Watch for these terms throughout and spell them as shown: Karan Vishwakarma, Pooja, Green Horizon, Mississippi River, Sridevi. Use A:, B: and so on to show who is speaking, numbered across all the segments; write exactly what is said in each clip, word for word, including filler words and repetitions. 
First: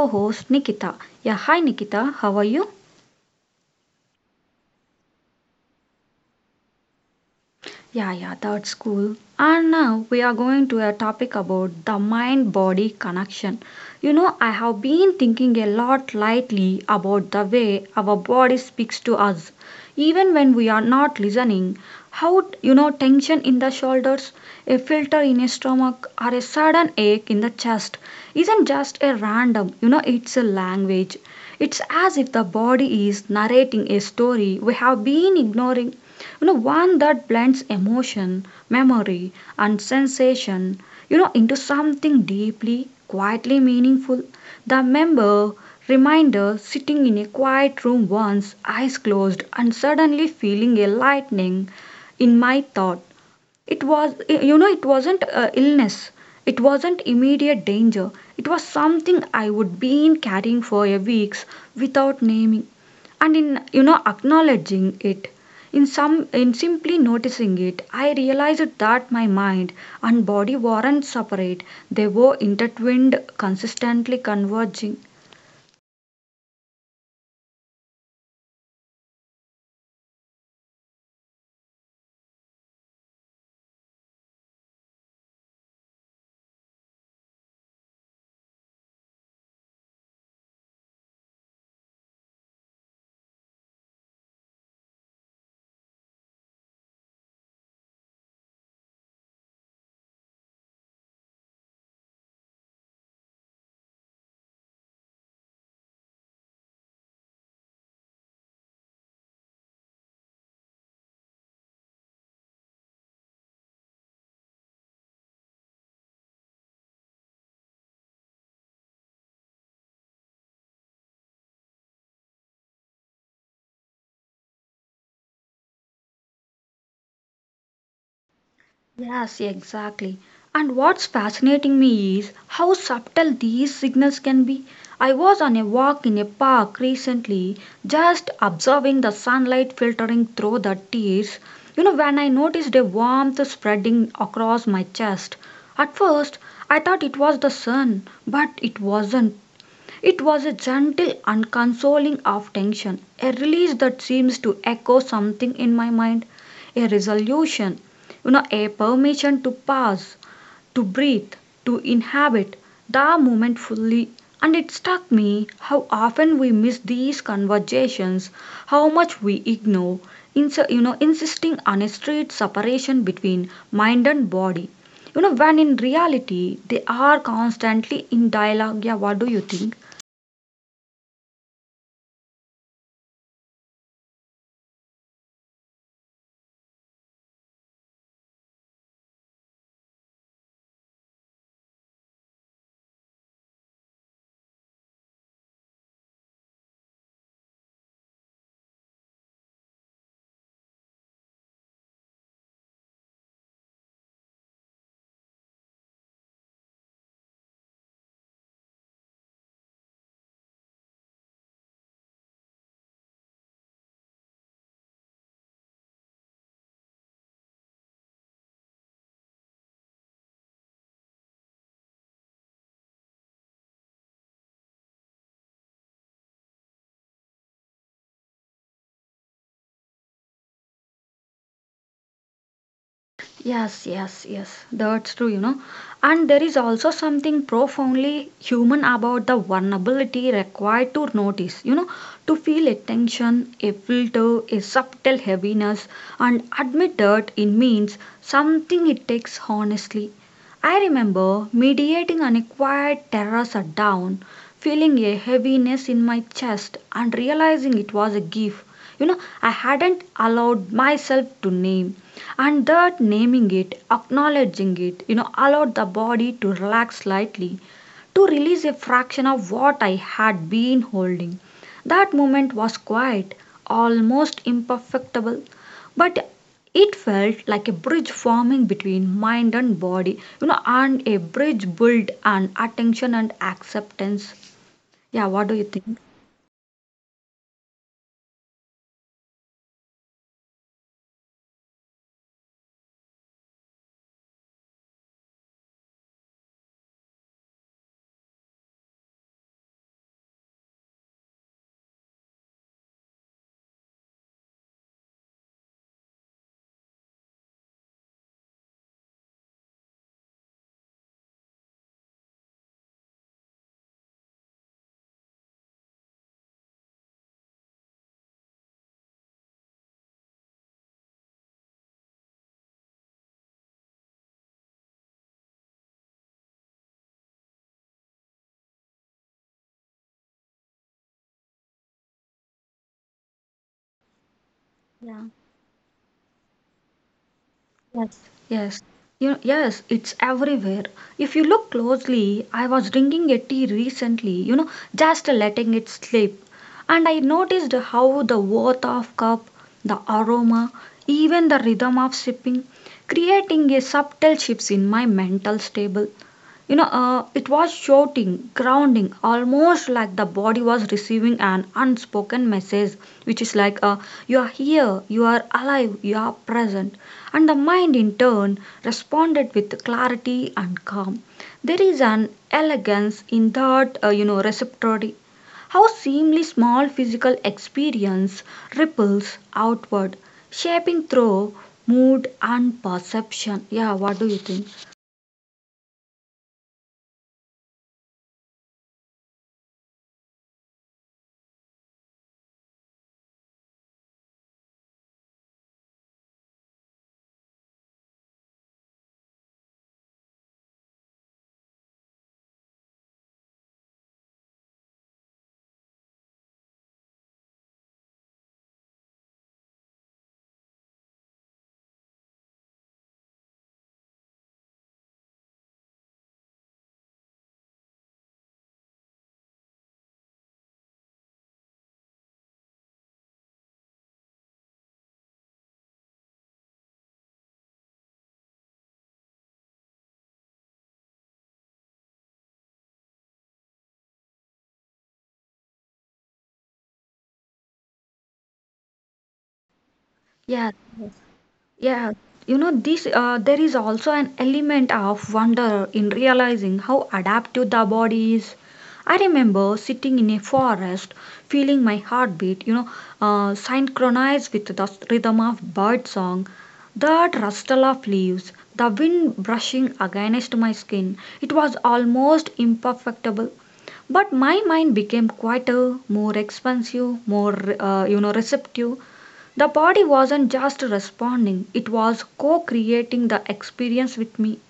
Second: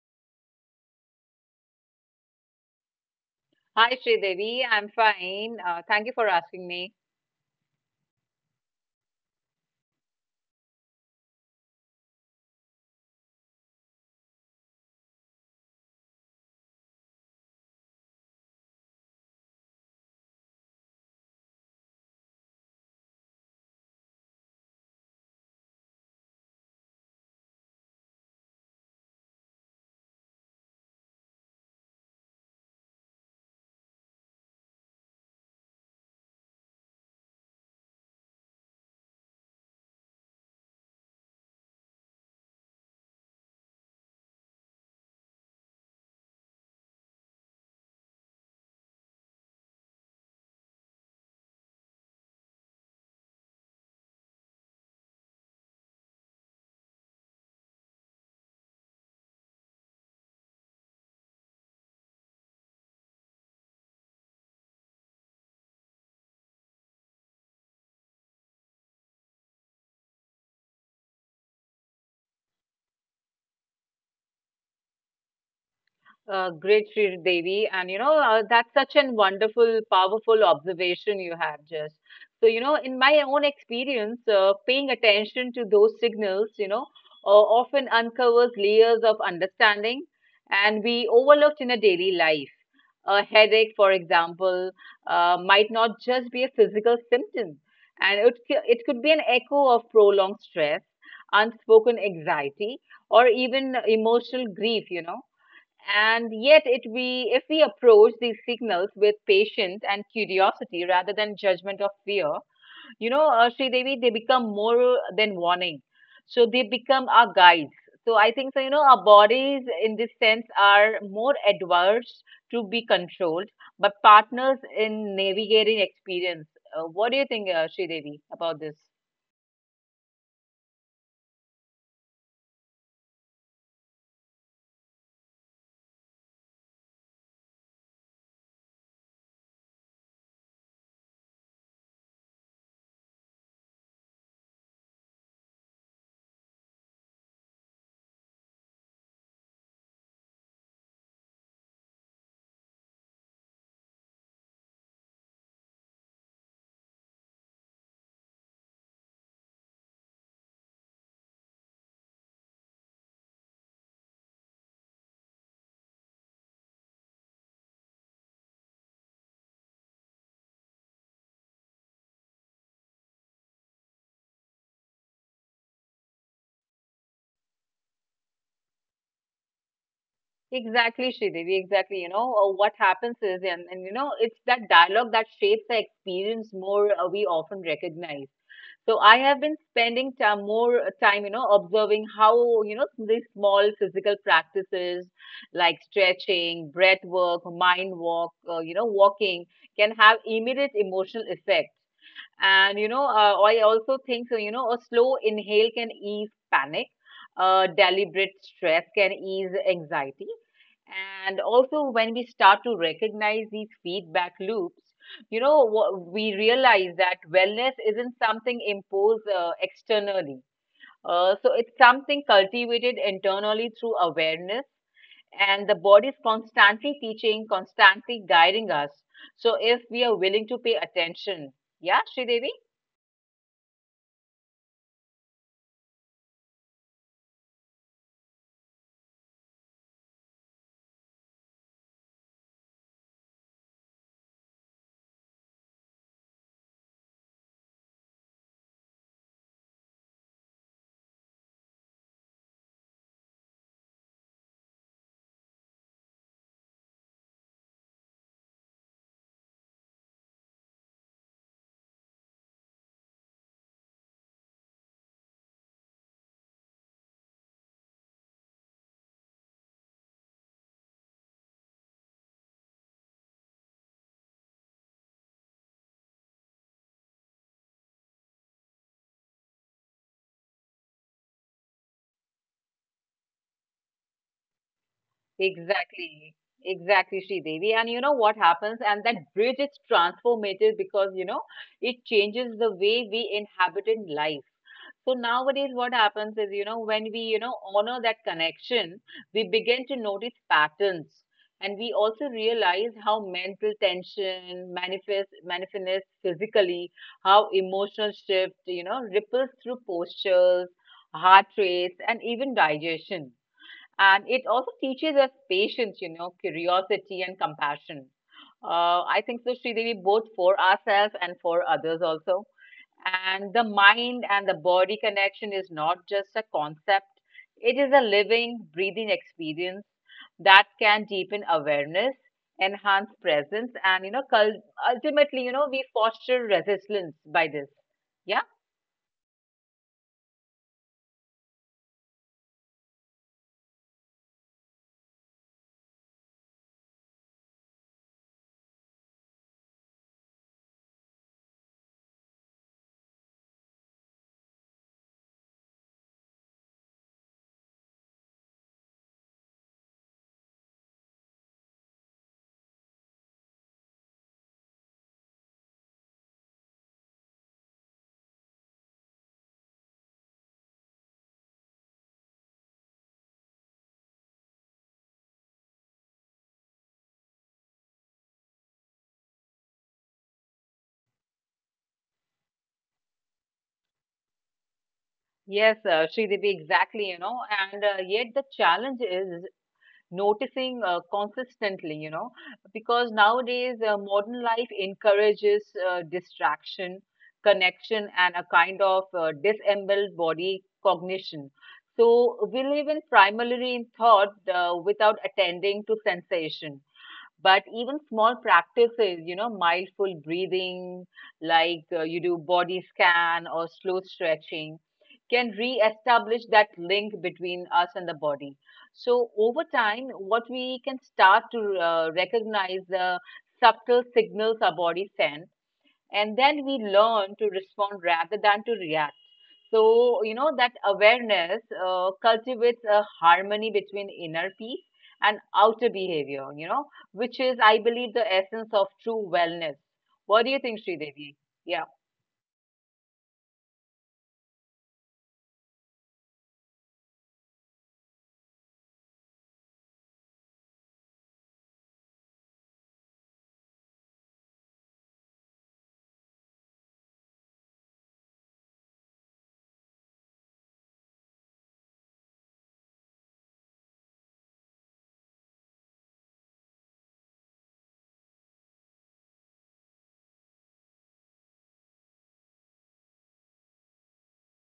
A: co-host Nikita. Yeah, hi Nikita, how are you?
B: Hi, Sridevi. I'm fine. Uh, thank you for asking me.
A: Yeah, yeah, that's cool. And now we are going to a topic about the mind body connection. You know, I have been thinking a lot lately about the way our body speaks to us, even when we are not listening. How, you know, tension in the shoulders, a filter in a stomach, or a sudden ache in the chest isn't just a random, you know, it's a language. It's as if the body is narrating a story we have been ignoring, you know, one that blends emotion, memory, and sensation, you know, into something deeply, quietly meaningful. The member reminder sitting in a quiet room once, eyes closed, and suddenly feeling a lightning in my thought. It was, you know, it wasn't uh, illness. It wasn't immediate danger. It was something I would been carrying for a weeks without naming, and in, you know, acknowledging it. In some, in simply noticing it, I realized that my mind and body weren't separate. They were intertwined, consistently converging.
B: Uh, great, Sri Devi. And you know, uh, that's such an wonderful, powerful observation you have just. So, you know, in my own experience, uh, paying attention to those signals, you know, uh, often uncovers layers of understanding and we overlooked in a daily life. A headache, for example, uh, might not just be a physical symptom, and it, c- it could be an echo of prolonged stress, unspoken anxiety, or even emotional grief, you know. And yet, it we if we approach these signals with patience and curiosity rather than judgment of fear, you know, uh, Sri Devi, they become more than warning. So they become our guides. So I think so. You know, our bodies in this sense are more adverse to be controlled, but partners in navigating experience. Uh, what do you think, uh, Sri Devi, about this?
A: Yes, exactly. And what's fascinating me is how subtle these signals can be. I was on a walk in a park recently, just observing the sunlight filtering through the trees. You know, when I noticed a warmth spreading across my chest. At first, I thought it was the sun, but it wasn't. It was a gentle unconsoling of tension, a release that seems to echo something in my mind, a resolution, you know, a permission to pause, to breathe, to inhabit the moment fully. And it struck me how often we miss these conversations, how much we ignore, ins- you know, insisting on a strict separation between mind and body. You know, when in reality they are constantly in dialogue. Yeah, what do you think?
B: Exactly, Sridevi. Exactly. You know, uh, what happens is, and, and you know, it's that dialogue that shapes the experience more uh, we often recognize. So I have been spending time, more uh, time, you know, observing how, you know, these small physical practices like stretching, breath work, mind walk, uh, you know, walking can have immediate emotional effect. And, you know, uh, I also think so, you know, a slow inhale can ease panic. Uh, deliberate stress can ease anxiety, and also, when we start to recognize these feedback loops, you know, wha- we realize that wellness isn't something imposed uh, externally. Uh, so it's something cultivated internally through awareness, and the body is constantly teaching, constantly guiding us. So if we are willing to pay attention, yeah, Sridevi?
A: Yes, yes, yes. That's true, you know. And there is also something profoundly human about the vulnerability required to notice, you know, to feel a tension, a filter, a subtle heaviness, and admit that it means something it takes honestly. I remember mediating on a quiet terrace at dawn, feeling a heaviness in my chest and realizing it was a gift. You know, I hadn't allowed myself to name, and that naming it, acknowledging it, you know, allowed the body to relax slightly, to release a fraction of what I had been holding. That moment was quiet, almost imperfectible, but it felt like a bridge forming between mind and body, you know, and a bridge built on attention and acceptance. Yeah, what do you think?
B: Exactly, exactly, Devi. And you know what happens? And that bridge is transformative because, you know, it changes the way we inhabit in life. So nowadays, what happens is, you know, when we, you know, honor that connection, we begin to notice patterns. And we also realize how mental tension manifests, manifests physically, how emotional shift, you know, ripples through postures, heart rates, and even digestion. And it also teaches us patience, you know, curiosity and compassion. Uh, I think so, Sridevi, both for ourselves and for others also. And the mind and the body connection is not just a concept, it is a living, breathing experience that can deepen awareness, enhance presence, and, you know, cul- ultimately, you know, we foster resilience by this. Yeah.
A: Yes, you yes, it's everywhere. If you look closely, I was drinking a tea recently, you know, just letting it slip, and I noticed how the warmth of cup, the aroma, even the rhythm of sipping, creating a subtle shifts in my mental stable. You know, uh, it was shouting, grounding, almost like the body was receiving an unspoken message, which is like, uh, you are here, you are alive, you are present, and the mind in turn responded with clarity and calm. There is an elegance in that, uh, you know, receptivity. How seemingly small physical experience ripples outward, shaping through mood and perception. Yeah, what do you think?
B: Yes, uh, Sridevi, exactly, you know, and uh, yet the challenge is noticing uh, consistently, you know, because nowadays uh, modern life encourages uh, distraction, connection, and a kind of uh, disembodied body cognition. So we live in primarily in thought uh, without attending to sensation. But even small practices, you know, mindful breathing, like uh, you do body scan or slow stretching, can re-establish that link between us and the body. So over time, what we can start to uh, recognize the subtle signals our body sends, and then we learn to respond rather than to react. So, you know, that awareness uh, cultivates a harmony between inner peace and outer behavior, you know, which is, I believe, the essence of true wellness. What do you think,
A: Yeah.
B: Sridevi? Yeah,
A: Yeah, you know, this uh, there is also an element of wonder in realizing how adaptive the body is. I remember sitting in a forest, feeling my heartbeat, you know, uh, synchronized with the rhythm of bird song, that rustle of leaves, the wind brushing against my skin. It was almost imperfectible. But my mind became quieter, more expansive, more, uh, you know, receptive. The body wasn't just responding, it was co creating the experience with me.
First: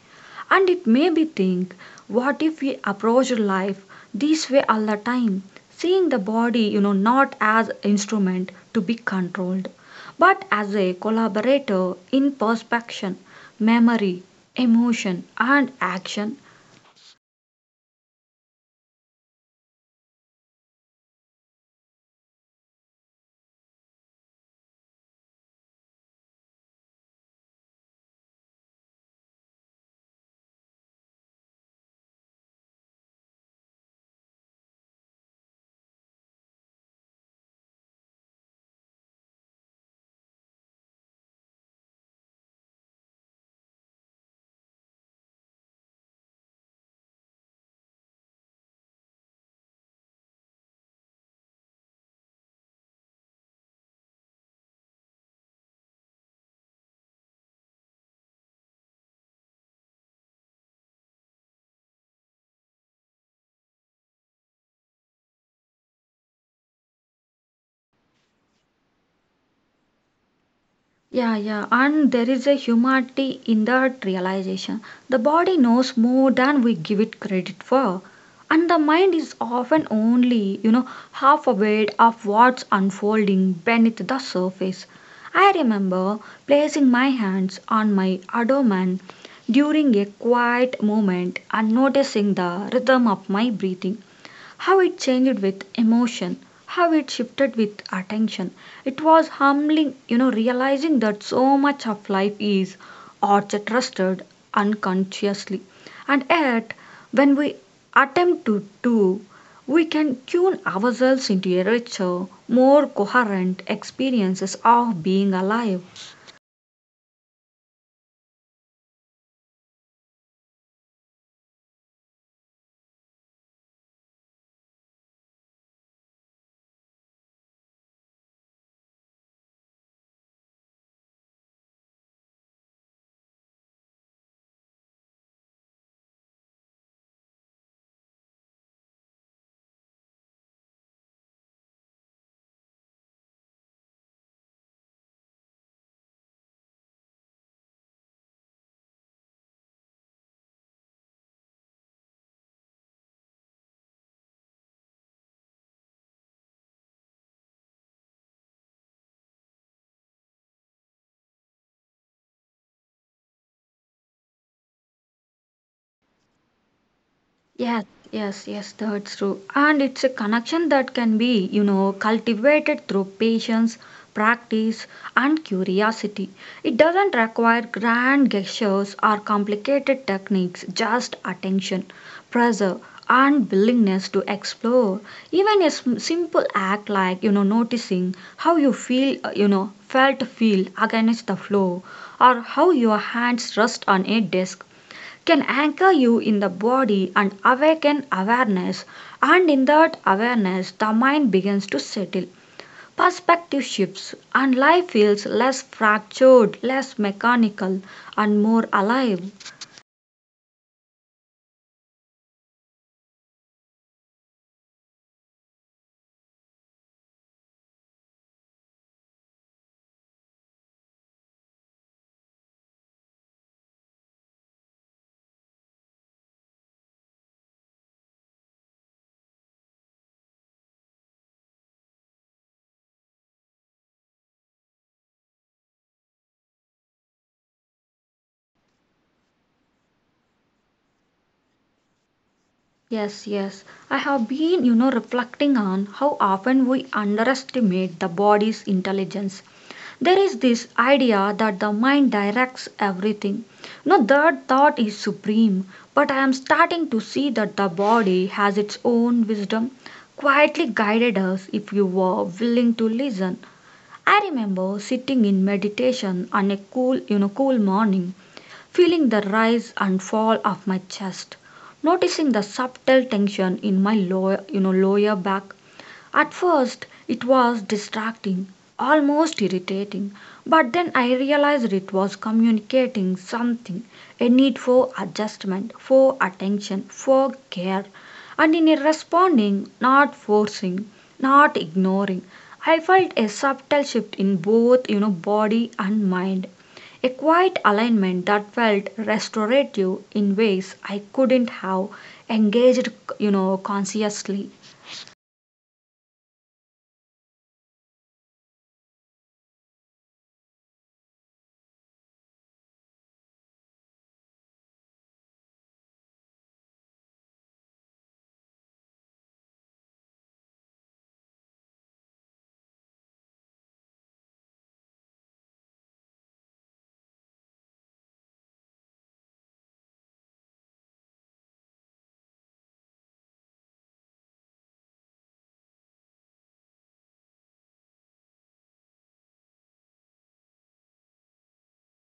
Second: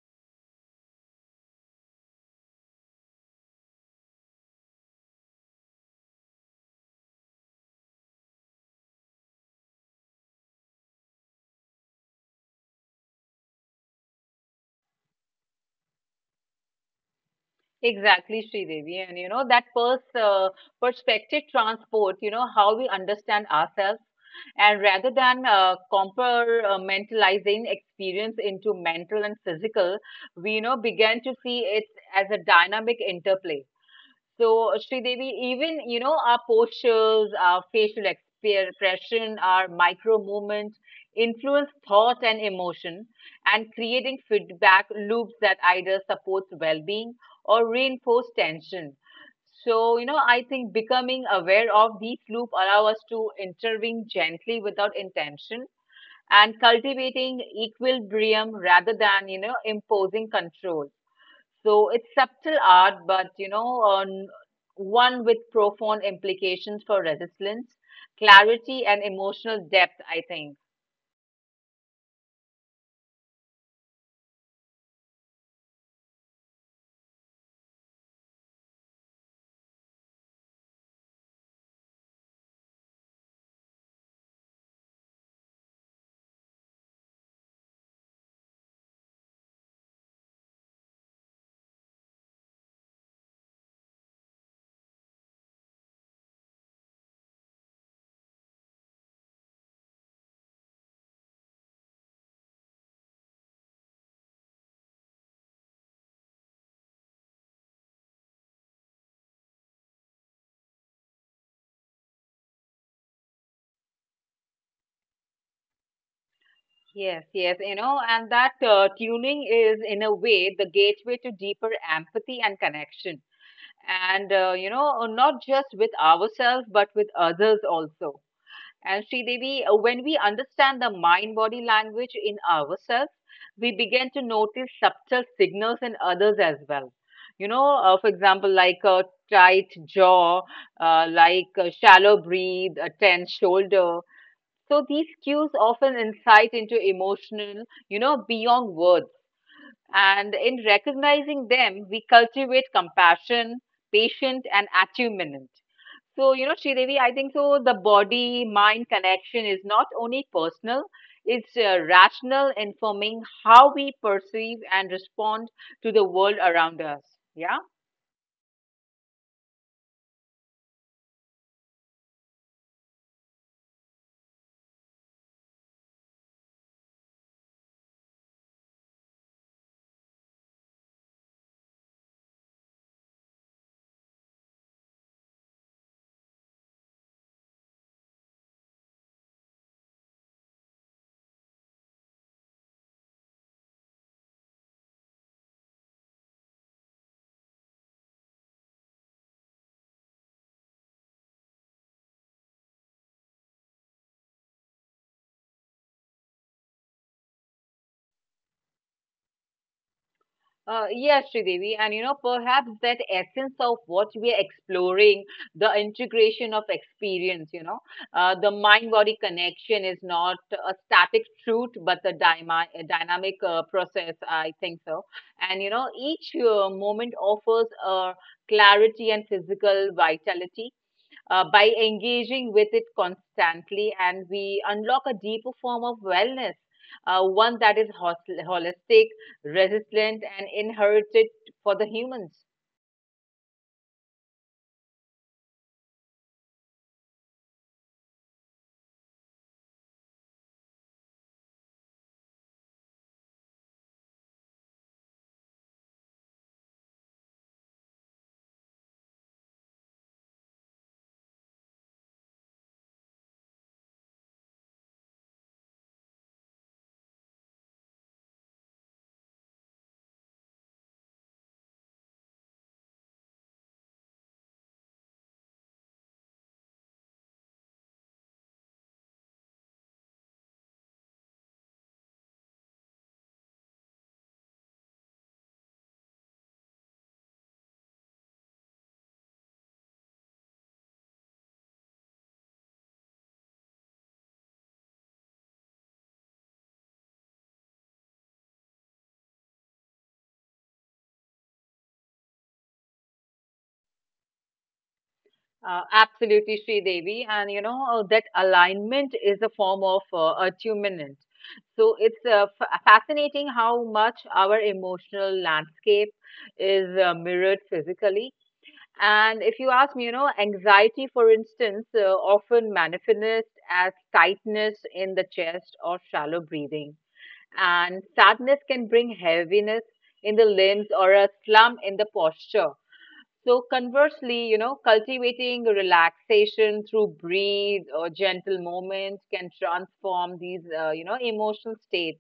A: And it made me think, what if we approach life this way all the time? Seeing the body, you know, not as instrument to be controlled, but as a collaborator in perception, memory, emotion, and action.
B: exactly, Sridevi. And, you know, that pers uh, perspective transport, you know, how we understand ourselves. And rather than uh, compartmentalizing experience into mental and physical, we, you know, began to see it as a dynamic interplay. So, Sridevi, even you know our postures, our facial expression, our micro movements influence thought and emotion, and creating feedback loops that either supports well-being or reinforce tension. So, you know, I think becoming aware of these loops allow us to intervene gently without intention and cultivating equilibrium rather than you know imposing control. So it's subtle art, but you know, on one with profound implications for resilience, clarity, and emotional depth, I think.
A: Yeah, yeah, and there is a humanity in that realization. The body knows more than we give it credit for, and the mind is often only, you know, half aware of what's unfolding beneath the surface. I remember placing my hands on my abdomen during a quiet moment and noticing the rhythm of my breathing, how it changed with emotion, how it shifted with attention. It was humbling, you know, realizing that so much of life is orchestrated unconsciously. And yet, when we attempt to do, we can tune ourselves into a richer, more coherent experiences of being alive.
B: Yes, yes, you know, and that uh, tuning is in a way the gateway to deeper empathy and connection. And, uh, you know, not just with ourselves, but with others also. And Sridevi, uh, when we understand the mind body language in ourselves, we begin to notice subtle signals in others as well. You know, uh, for example, like a tight jaw, uh, like a shallow breathe, a tense shoulder. So these cues often insight into emotional, you know, beyond words. And in recognizing them, we cultivate compassion, patience, and attunement. So, you know, Sridevi, I think so the body mind connection is not only personal, it's uh, rational, informing how we perceive and respond to the world around us. Yeah.
A: Yes, yes, yes, that's true. And it's a connection that can be, you know, cultivated through patience, practice, and curiosity. It doesn't require grand gestures or complicated techniques, just attention, pressure, and willingness to explore. Even a sm- simple act like, you know, noticing how you feel, uh, you know, felt feel against the floor, or how your hands rest on a desk can anchor you in the body and awaken awareness, and in that awareness, the mind begins to settle. Perspective shifts, and life feels less fractured, less mechanical, and more alive.
B: Uh, yes, Sridevi, and you know, perhaps that essence of what we are exploring, the integration of experience, you know, uh, the mind-body connection is not a static truth, but a, dyma- a dynamic uh, process, I think so. And you know, each uh, moment offers uh, clarity and physical vitality, uh, by engaging with it constantly and we unlock a deeper form of wellness, uh, one that is hos- holistic, resilient and inherited for the humans.
A: Yes, yes. I have been, you know, reflecting on how often we underestimate the body's intelligence. There is this idea that the mind directs everything. No, that thought is supreme, but I am starting to see that the body has its own wisdom, quietly guided us if you were willing to listen. I remember sitting in meditation on a cool, you know, cool morning, feeling the rise and fall of my chest, noticing the subtle tension in my lower, you know, lower back. At first it was distracting, almost irritating, but then I realized it was communicating something, a need for adjustment, for attention, for care. And in responding, not forcing, not ignoring, I felt a subtle shift in both, you know, body and mind. A quiet alignment that felt restorative in ways I couldn't have engaged, you know, consciously.
B: Uh, absolutely, Sri Devi, and you know uh, that alignment is a form of uh, attunement. So it's uh, f- fascinating how much our emotional landscape is uh, mirrored physically. And if you ask me, you know, anxiety, for instance, uh, often manifests as tightness in the chest or shallow breathing. And sadness can bring heaviness in the limbs or a slump in the posture. So, conversely, you know, cultivating relaxation through breathe or gentle movement can transform these, uh, you know, emotional states.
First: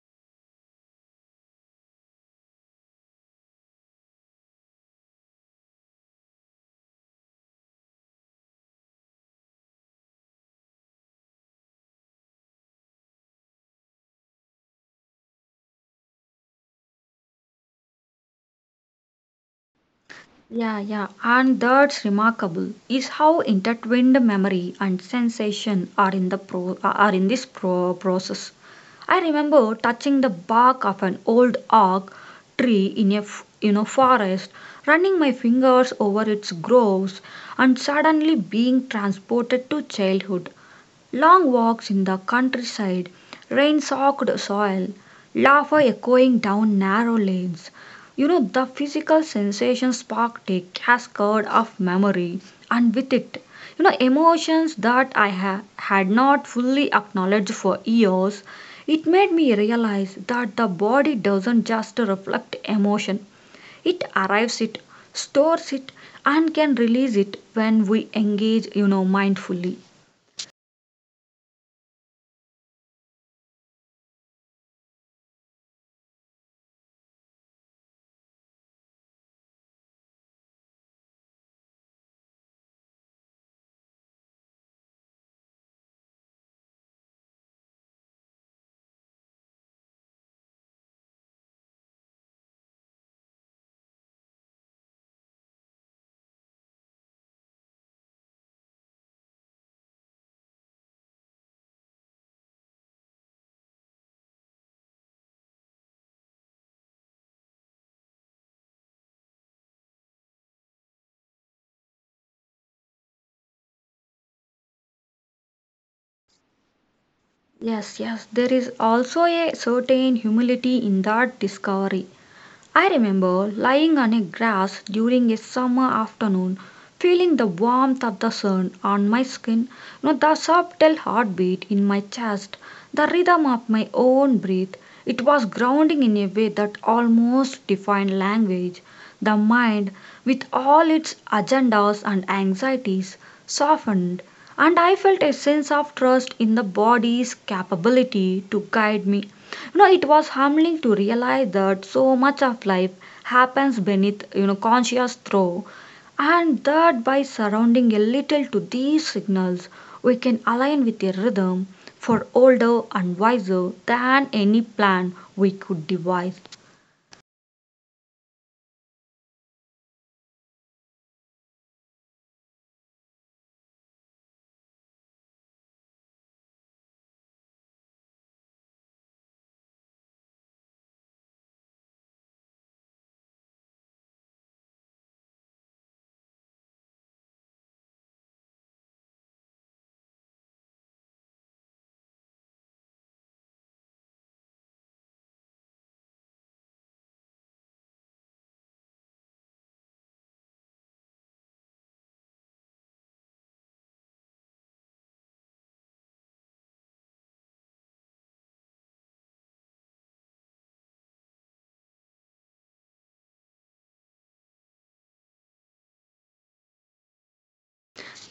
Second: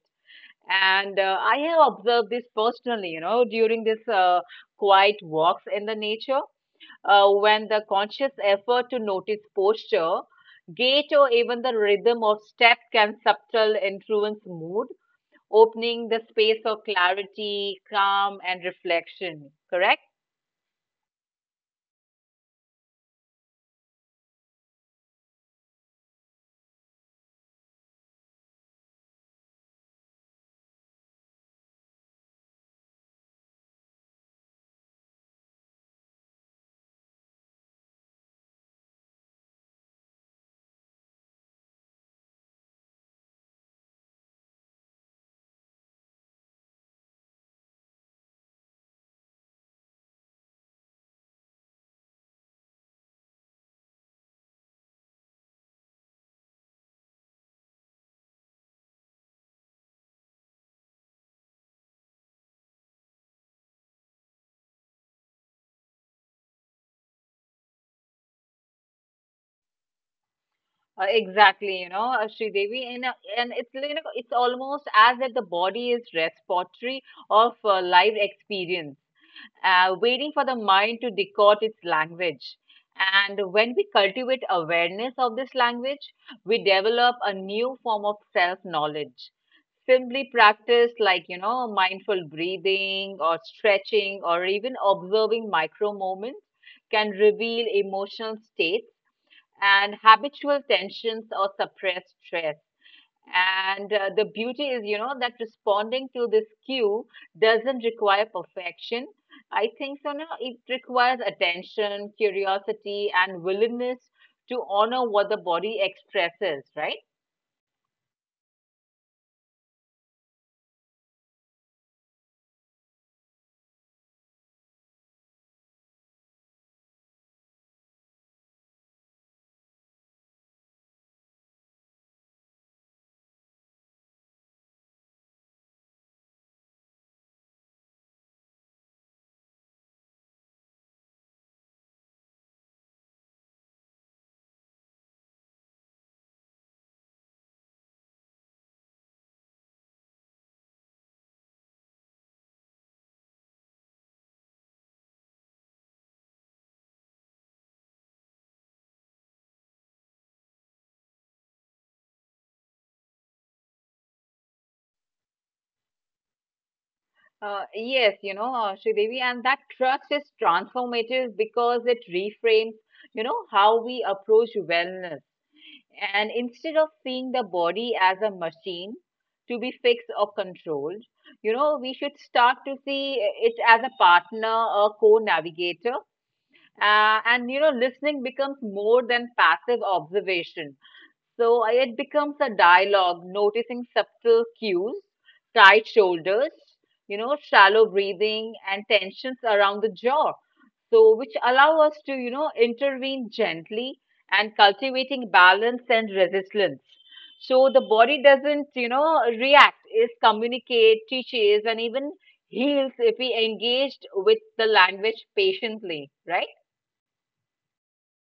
B: And uh, I have observed this personally, you know, during this uh, quiet walks in the nature, uh, when the conscious effort to notice posture, gait, or even the rhythm of step can subtle influence mood, opening the space of clarity, calm, and reflection. Correct?
A: Yeah, yeah, and that's remarkable is how intertwined memory and sensation are in the pro uh, are in this pro process. I remember touching the bark of an old oak tree in a f- you know forest, running my fingers over its groves, and suddenly being transported to childhood. Long walks in the countryside, rain soaked soil, laughter echoing down narrow lanes. You know, the physical sensation sparked a cascade of memory, and with it, you know, emotions that I ha- had not fully acknowledged for years. It made me realize that the body doesn't just reflect emotion, it arrives it, stores it, and can release it when we engage, you know, mindfully.
B: Uh, exactly, you know, uh, Devi, and uh, and it's you know, it's almost as if the body is repository of uh, live experience, uh, waiting for the mind to decode its language. And when we cultivate awareness of this language, we develop a new form of self-knowledge. Simply practice like you know, mindful breathing or stretching or even observing micro moments can reveal emotional states and habitual tensions or suppressed stress. And uh, the beauty is, you know, that responding to this cue doesn't require perfection. I think so. No, it requires attention, curiosity, and willingness to honor what the body expresses, right?
A: Yes, yes, there is also a certain humility in that discovery. I remember lying on a grass during a summer afternoon, feeling the warmth of the sun on my skin, no, the subtle heartbeat in my chest, the rhythm of my own breath. It was grounding in a way that almost defined language. The mind, with all its agendas and anxieties, softened, and I felt a sense of trust in the body's capability to guide me. You know, it was humbling to realize that so much of life happens beneath, you know, conscious throw, and that by surrounding a little to these signals we can align with a rhythm for older and wiser than any plan we could devise.
B: Uh, yes, you know, uh, Sridevi, and that trust is transformative because it reframes, you know, how we approach wellness. And instead of seeing the body as a machine to be fixed or controlled, you know, we should start to see it as a partner, a co navigator. Uh, and, you know, listening becomes more than passive observation. So I- it becomes a dialogue, noticing subtle cues, tight shoulders, you know, shallow breathing, and tensions around the jaw. So, which allow us to, you know, intervene gently and cultivating balance and resilience. So the body doesn't, you know, react, is communicate, teaches, and even heals if we engaged with the language patiently, right?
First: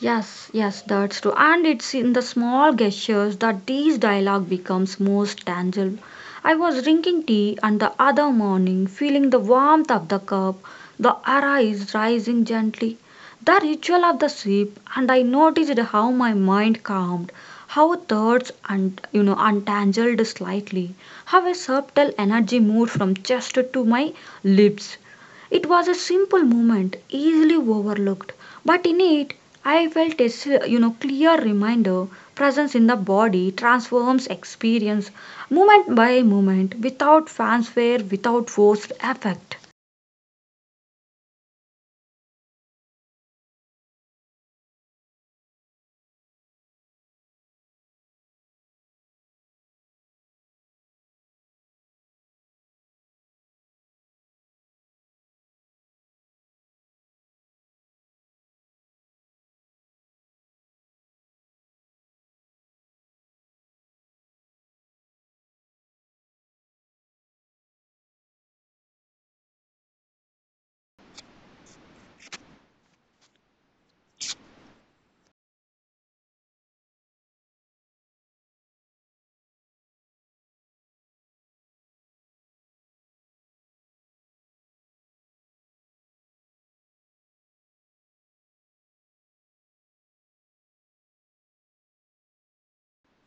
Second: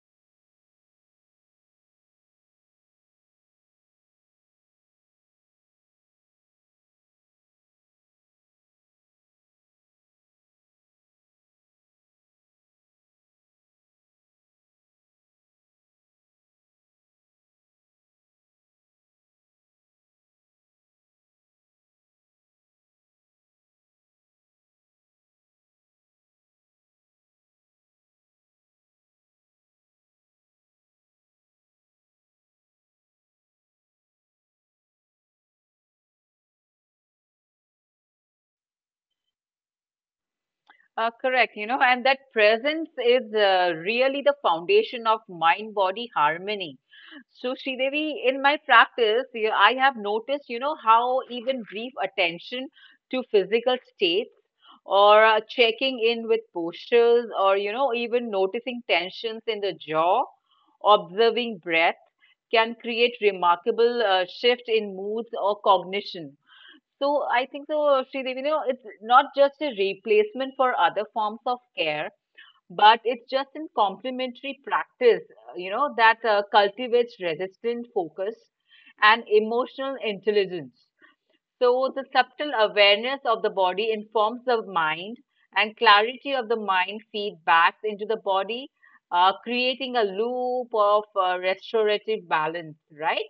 A: Yes, yes, that's true. And it's in the small gestures that these dialogue becomes most tangible. I was drinking tea and the other morning, feeling the warmth of the cup, the aura is rising gently. The ritual of the sip, and I noticed how my mind calmed, how thoughts and, you know, untangled slightly, how a subtle energy moved from chest to my lips. It was a simple moment, easily overlooked, but in it I felt this, you know, clear reminder presence in the body transforms experience moment by moment without fanfare, without forced effect.
B: Uh, correct, you know, and that presence is uh, really the foundation of mind body harmony. So, Sridevi, in my practice, you- I have noticed, you know, how even brief attention to physical states or uh, checking in with postures or, you know, even noticing tensions in the jaw, observing breath can create remarkable uh, shift in moods or cognition. So I think so, Sridevi, you know, it's not just a replacement for other forms of care, but it's just in complementary practice, uh, you know, that uh, cultivates resistant focus and emotional intelligence. So the subtle awareness of the body informs the mind, and clarity of the mind feedbacks into the body, uh, creating a loop of uh, restorative balance, right?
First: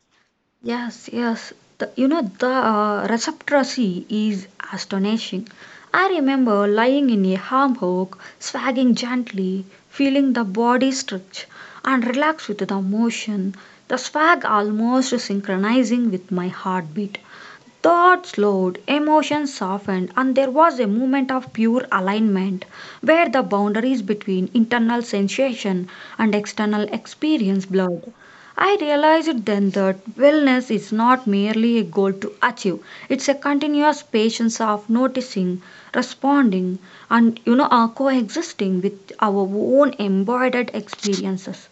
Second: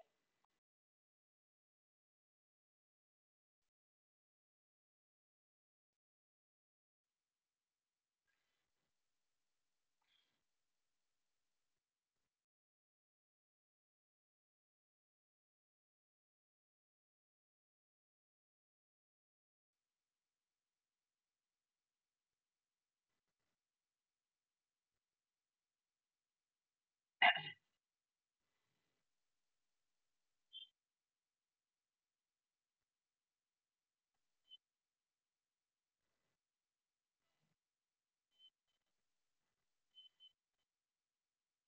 A: Yes, yes. The, you know, the uh, receptracy is astonishing. I remember lying in a hammock, swagging gently, feeling the body stretch and relax with the motion, the swag almost synchronizing with my heartbeat. Thoughts slowed, emotions softened, and there was a moment of pure alignment where the boundaries between internal sensation and external experience blurred. I realized then that wellness is not merely a goal to achieve, it's a continuous patience of noticing, responding, and, you know, uh, coexisting with our own embodied experiences.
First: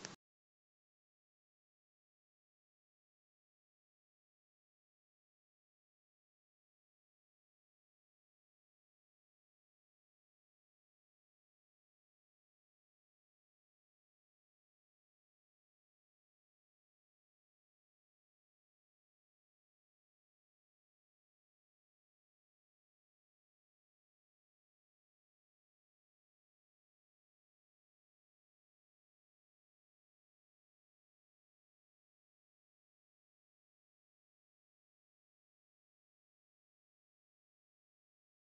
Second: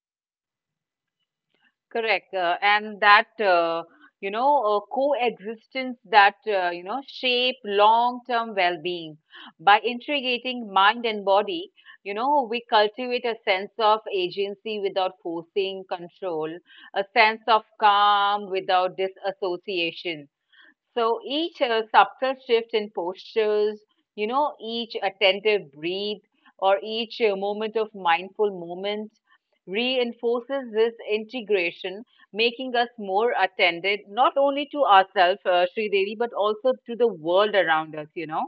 B: Correct. Uh, and that, uh, you know, uh, coexistence that, uh, you know, shape long-term well-being. By integrating mind and body, you know, we cultivate a sense of agency without forcing control, a sense of calm without disassociation, so each uh, subtle shift in postures, you know, each attentive breathe or each uh, moment of mindful moment reinforces this integration, making us more attended not only to ourselves, uh, Sri Devi, but also to the world around us, you know.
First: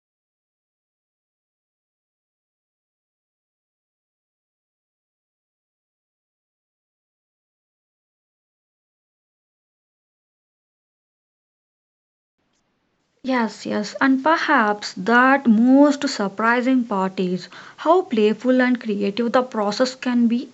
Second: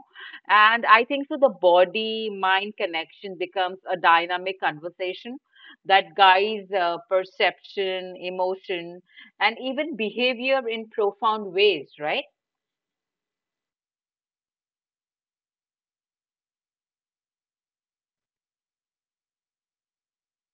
B: And I think so the body mind connection becomes a dynamic conversation that guides uh, perception, emotion, and even behavior in profound ways, right?
A: Yes, yes, and perhaps that most surprising part is how playful and creative the process can be.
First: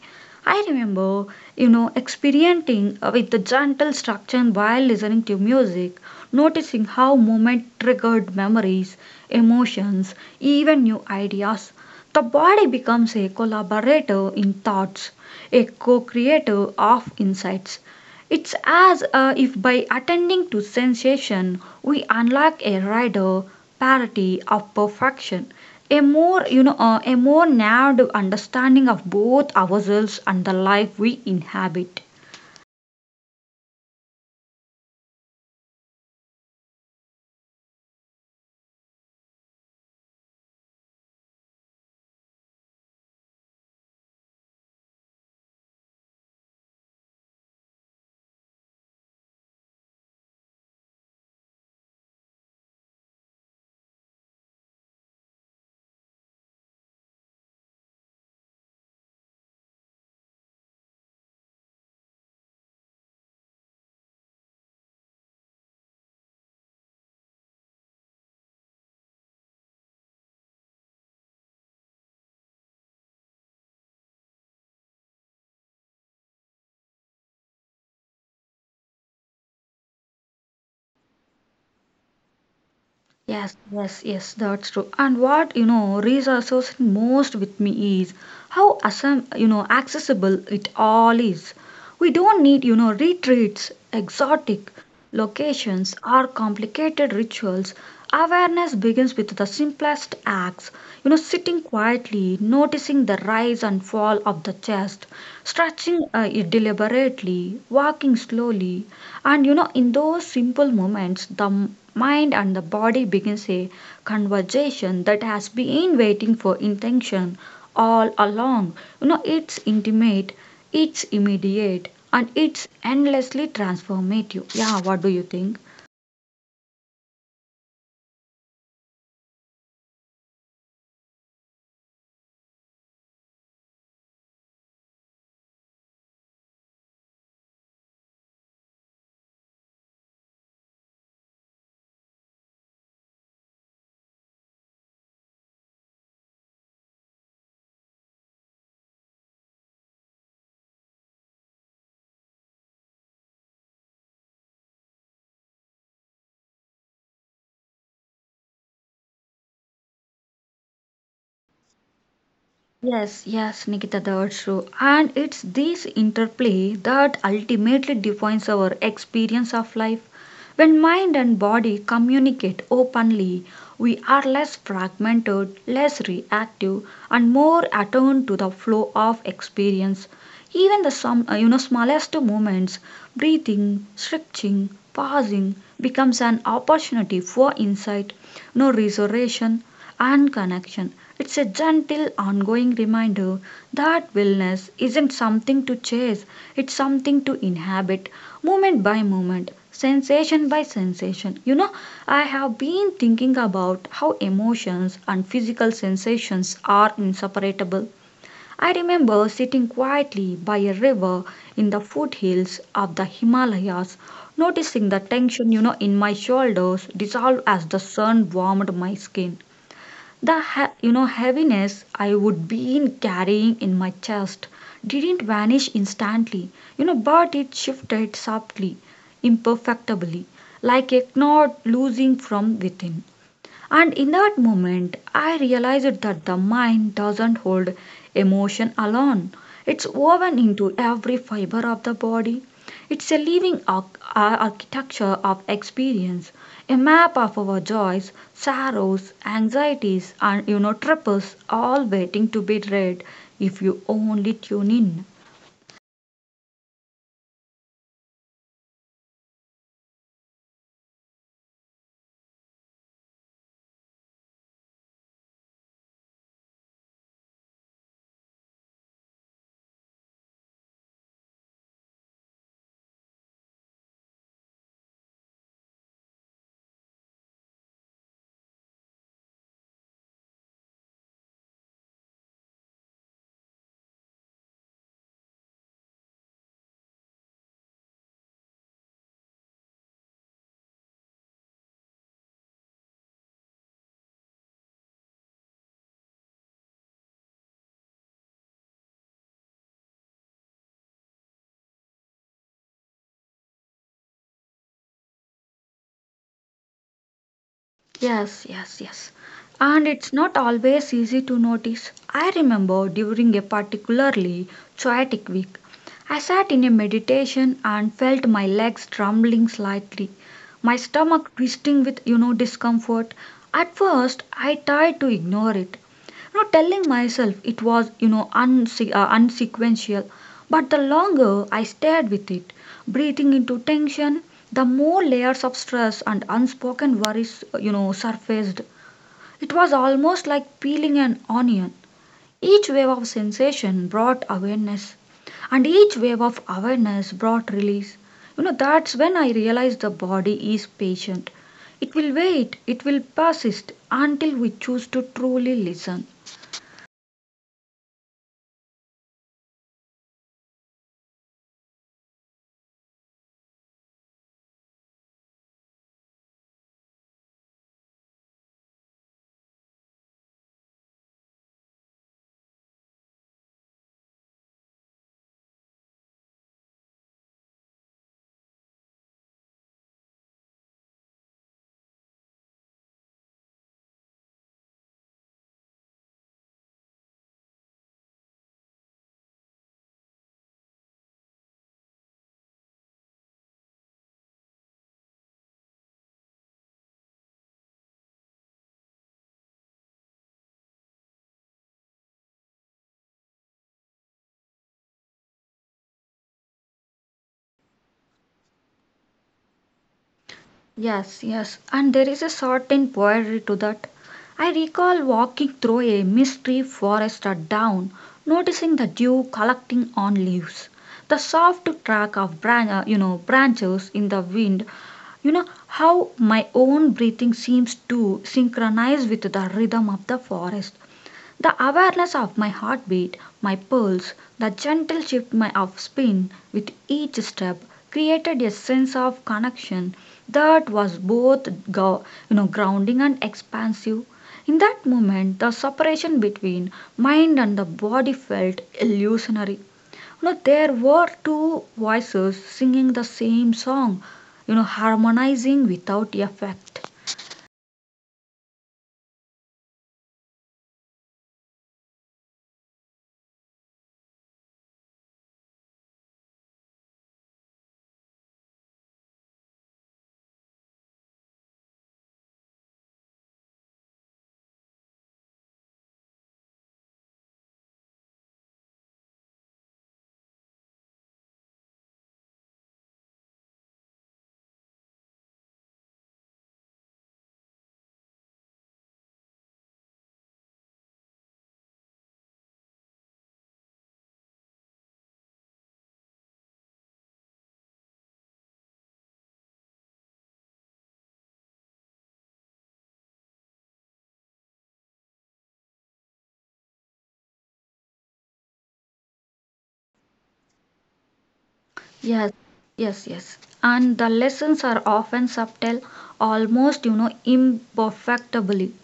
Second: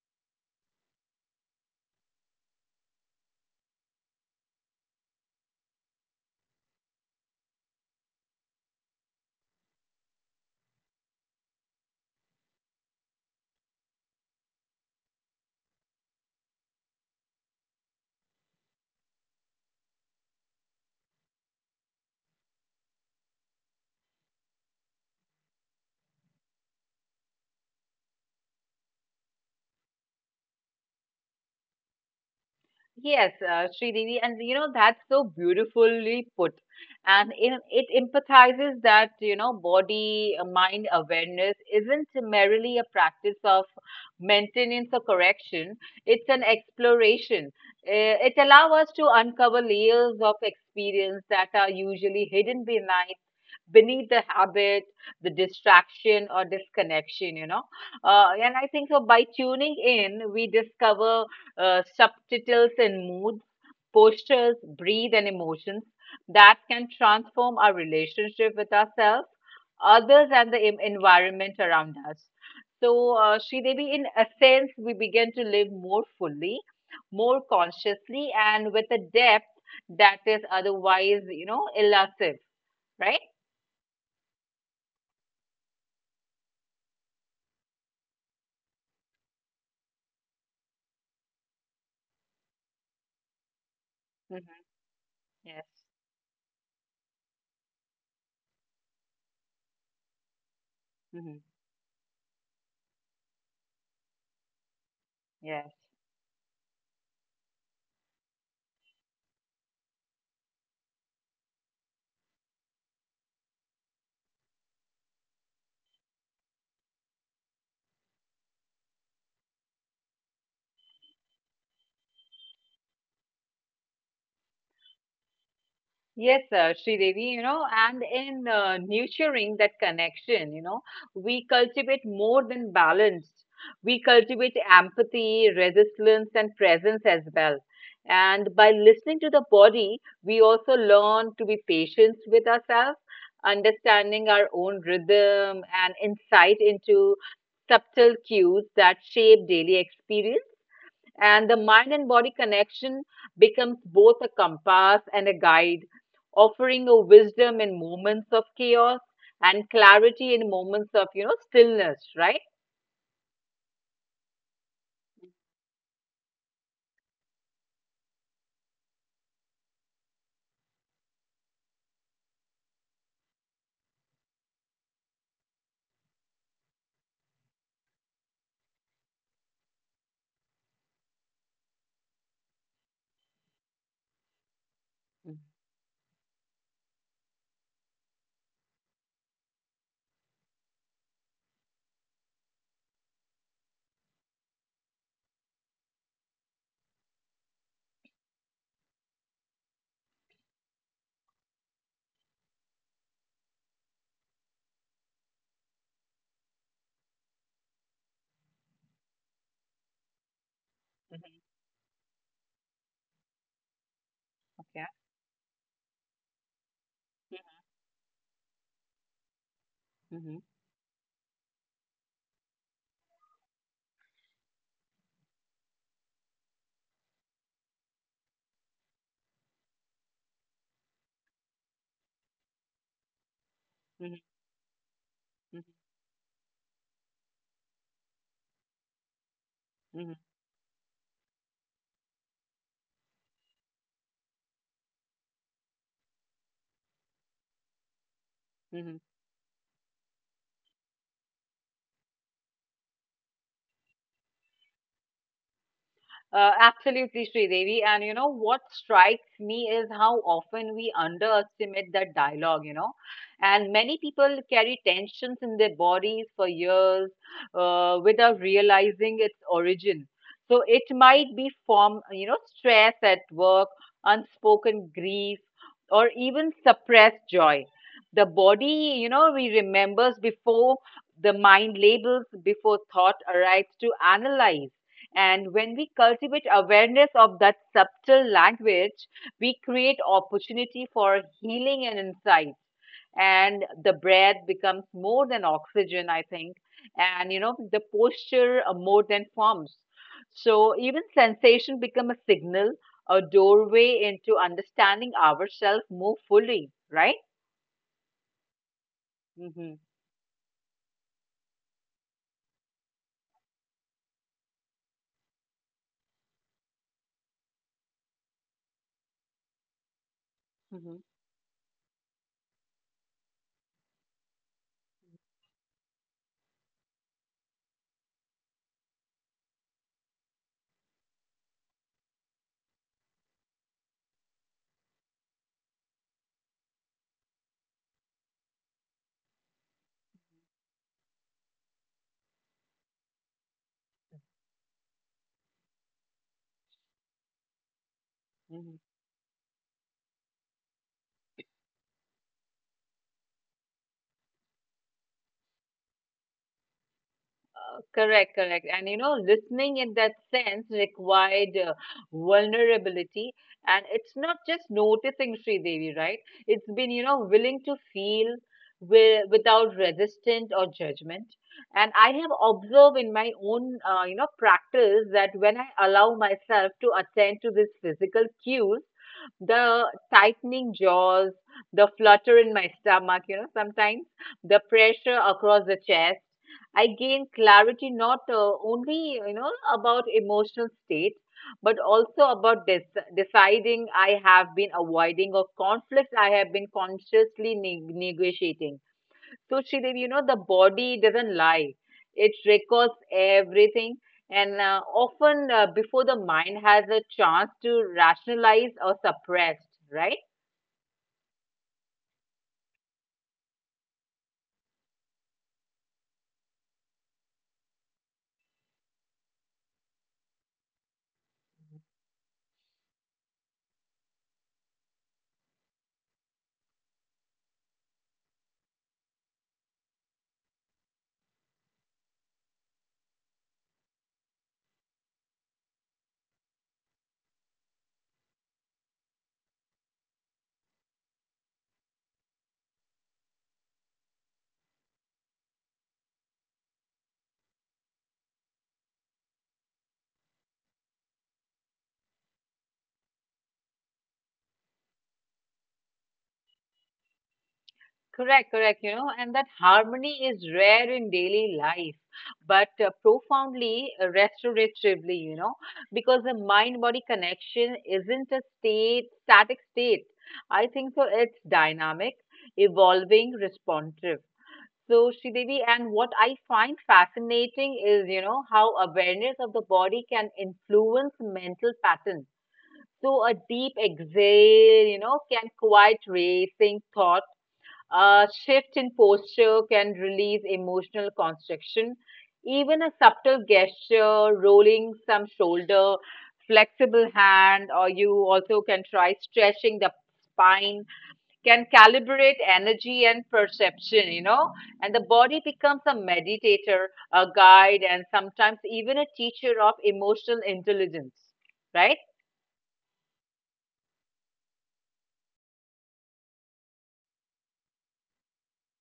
A: I remember, you know, experimenting with the gentle structure while listening to music, noticing how movement triggered memories, emotions, even new ideas. The body becomes a collaborator in thoughts, a co creator of insights. It's as uh, if by attending to sensation, we unlock a rider parity of perfection, a more you know uh, a more narrowed understanding of both ourselves and the life we inhabit.
B: Yes, uh, Sridevi, and you know that's so beautifully put, and it, it empathizes that you know body uh, mind awareness isn't merely a practice of maintenance or correction. It's an exploration. Uh, it allows us to uncover layers of experience that are usually hidden behind beneath the habit, the distraction or disconnection, you know. Uh, and I think so by tuning in, we discover uh, subtitles and moods, postures, breathe, and emotions that can transform our relationship with ourselves, others, and the em- environment around us. So, uh, Sri Devi, in a sense, we begin to live more fully, more consciously, and with a depth that is otherwise, you know, elusive, right?
A: Yes, yes, yes, that's true. And what you know resources most with me is how assam you know accessible it all is. We don't need you know retreats,
B: Mm-hmm.
A: exotic
B: Yes.
A: locations, or complicated rituals. Awareness begins with the simplest acts. You know,
B: Hmm.
A: sitting quietly, noticing the rise and fall of the chest,
B: Yes.
A: stretching uh, deliberately, walking slowly, and you know, in those simple moments, the m- mind and the body begins a conversation that has been waiting for intention all along. You know, it's intimate, it's immediate, and it's endlessly transformative. Yeah, what do you think?
B: Yes, uh, Sridevi, you know, and in uh, nurturing that connection, you know, we cultivate more than balance. We cultivate empathy, resilience, and presence as well. And by listening to the body, we also learn to be patient with ourselves, understanding our own rhythm and insight into subtle cues that shape daily experience. And the mind and body connection becomes both a compass and a guide, offering a wisdom in moments of chaos and clarity in moments of, you know, stillness, right?
A: Yes, yes, Nikita, that's true. And it's this interplay that ultimately defines our experience of life. When mind and body communicate openly, we are less fragmented, less reactive, and more attuned to the flow of experience. Even the some, uh, you know, smallest moments breathing, stretching,
B: Mhm.
A: pausing, becomes an opportunity for insight, no reservation, and connection. It's a gentle, ongoing reminder that wellness isn't something to chase, it's something to inhabit, moment by moment, sensation by sensation. You know, I have been thinking about how emotions and physical sensations are inseparable. I remember sitting quietly by a river in the foothills of the Himalayas,
B: Okay.
A: noticing the tension, you know, in my shoulders dissolve as the sun warmed my skin. The
B: Mhm.
A: ha- you know heaviness I would been carrying in my chest didn't vanish instantly, you know, but it shifted softly, imperfectly, like a knot loosening from within. And in
B: Mhm.
A: that moment, I
B: Mhm.
A: realized that the mind doesn't hold emotion alone. It's
B: Mhm.
A: woven into every fiber of the body. It's a living ar- ar- architecture of experience, a map of our joys,
B: Mhm.
A: sorrows, anxieties, and you know, troubles, all waiting to be read if you only tune in.
B: Uh, absolutely, Sridevi. And you know what strikes me is how often we underestimate that dialogue, you know. And many people carry tensions in their bodies for years uh, without realizing its origin. So it might be from, you know, stress at work, unspoken grief, or even suppressed joy. The body, you know, we remembers before the mind labels, before thought arrives to analyze. And when we cultivate awareness of that subtle language, we create opportunity for healing and insight. And the breath becomes more than oxygen, I think. And you know, the posture uh, more than forms. So even sensation become a signal, a doorway into understanding ourselves more fully, right?
A: Yes, yes, yes.
B: Mm-hmm.
A: And it's not always easy to notice. I remember during a particularly chaotic week, I sat in a meditation and felt my legs trembling slightly, my
B: Mm-hmm.
A: stomach twisting with, you know, discomfort. At first, I tried to ignore it, you know, telling myself it was, you know, unse- uh, unsequential. But the longer I stayed with it, breathing into tension, the more layers of stress and unspoken worries, you know, surfaced. It was almost like peeling an onion. Each wave of sensation brought awareness, and each wave of awareness brought release. You know,
B: Mm-hmm.
A: that's when I realized the body is patient. It will wait, it will persist until we choose to truly listen.
B: Correct, correct. And you know, listening in that sense required uh, vulnerability. And it's not just noticing Devi, right? It's been, you know, willing to feel wi- without resistance or judgment. And I have observed in my own, uh, you know, practice that when I allow myself to attend to these physical cues, the tightening jaws, the flutter in my stomach, you know, sometimes the pressure across the chest. I gain clarity not uh, only, you know, about emotional state, but also about this deciding I have been avoiding or conflicts I have been consciously neg- negotiating. So Sridevi, you know, the body doesn't lie. It records everything. And uh, often uh, before the mind has a chance to rationalize or suppress, right?
A: Yes, yes, and there is a certain poetry to that. I recall walking through a misty forest at dawn, noticing the dew collecting on leaves, the soft crack of bran- uh, you know branches in the wind. You know how my own breathing seems to synchronize with the rhythm of the forest. The awareness of my heartbeat, my pulse, the gentle shift my of spin with each step created a sense of connection that was both go, you know grounding and expansive. In that moment, the separation between mind and the body felt illusionary. You know, there were two voices singing the same song, you know, harmonizing without effect.
B: Correct, correct, you know, and that harmony is rare in daily life, but uh, profoundly uh, restoratively, you know, because the mind body connection isn't a state, static state. I think so, it's dynamic, evolving, responsive. So, Sridevi, and what I find fascinating is, you know, how awareness of the body can influence mental patterns. So, a deep exhale, you know, can quiet racing thoughts. A shift in posture can release emotional constriction. Even a subtle gesture, rolling some shoulder, flexible hand, or you also can try stretching the spine can calibrate energy and perception, you know, and the body becomes a meditator, a guide, and sometimes even a teacher of emotional intelligence, right?
A: Yes, yes, yes. And the lessons are often subtle, almost, you know, imperfectibly.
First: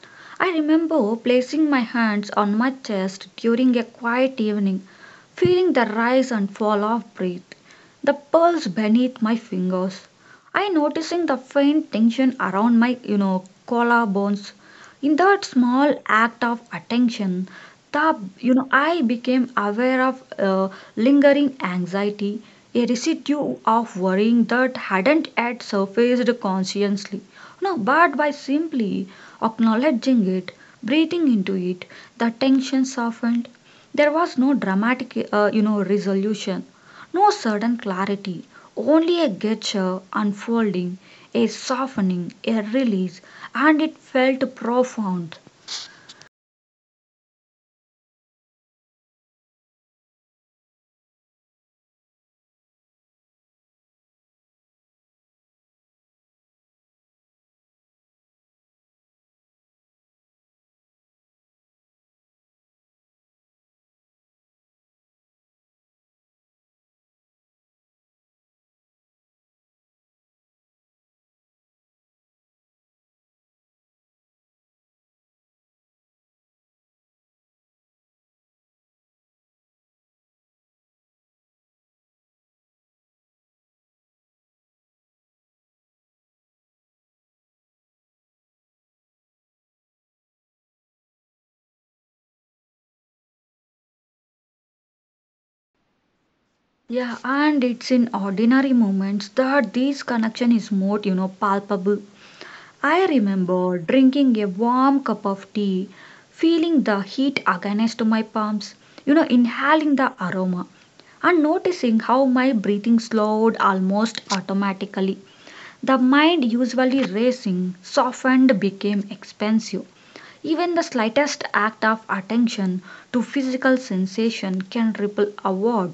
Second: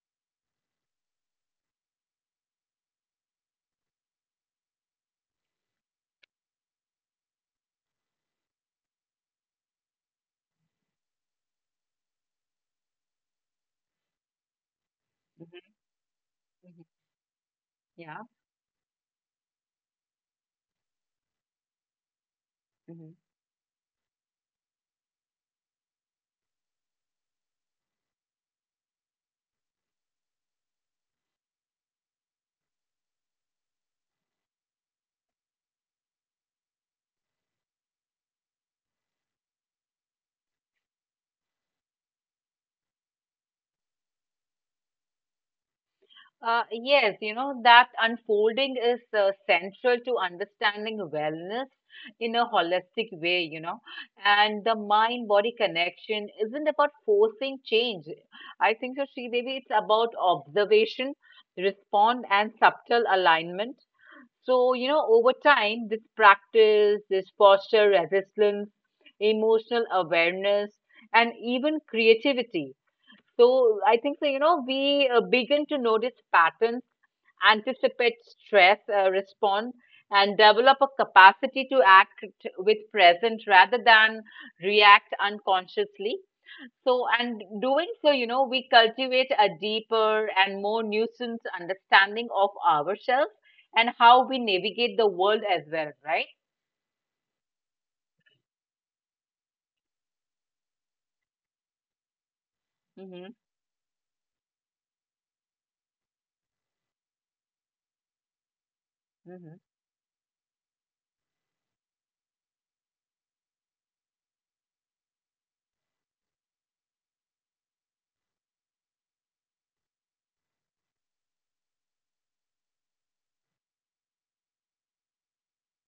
A: I remember placing my hands on my chest during a quiet evening, feeling the rise and fall of breath, the pulse beneath my fingers. I noticing the faint tension around my, you know, collarbones. In that
B: Mhm,
A: small act of
B: mhm.
A: attention, the
B: Yeah.
A: you know I became aware of uh, lingering anxiety, a
B: Mhm.
A: residue of worrying that hadn't yet surfaced consciously. No, but by simply acknowledging it, breathing into it, the tension softened. There was no dramatic uh, you know resolution, no sudden clarity, only a gesture unfolding, a softening, a release, and it felt profound.
B: Uh, yes, you know, that unfolding is uh, central to understanding wellness in a holistic way, you know. And the mind body connection isn't about forcing change. I think so, Sri Devi. It's about observation, respond, and subtle alignment. So, you know, over time, this practice, this posture, resistance, emotional awareness, and even creativity. So I think so, you know, we uh, begin to notice patterns, anticipate stress uh, response, and develop a capacity to act with present rather than react unconsciously. So, and doing so, you know, we cultivate a deeper and more nuanced understanding of ourselves and how we navigate the world as well, right?
A: Yeah, and it's in ordinary moments that this connection is more, you know, palpable. I
B: Mm-hmm.
A: remember drinking a warm cup of tea, feeling the heat against my palms, you know,
B: Mm-hmm.
A: inhaling the aroma, and noticing how my breathing slowed almost automatically. The mind, usually racing, softened, became expansive. Even the slightest act of attention to physical sensation can ripple outward,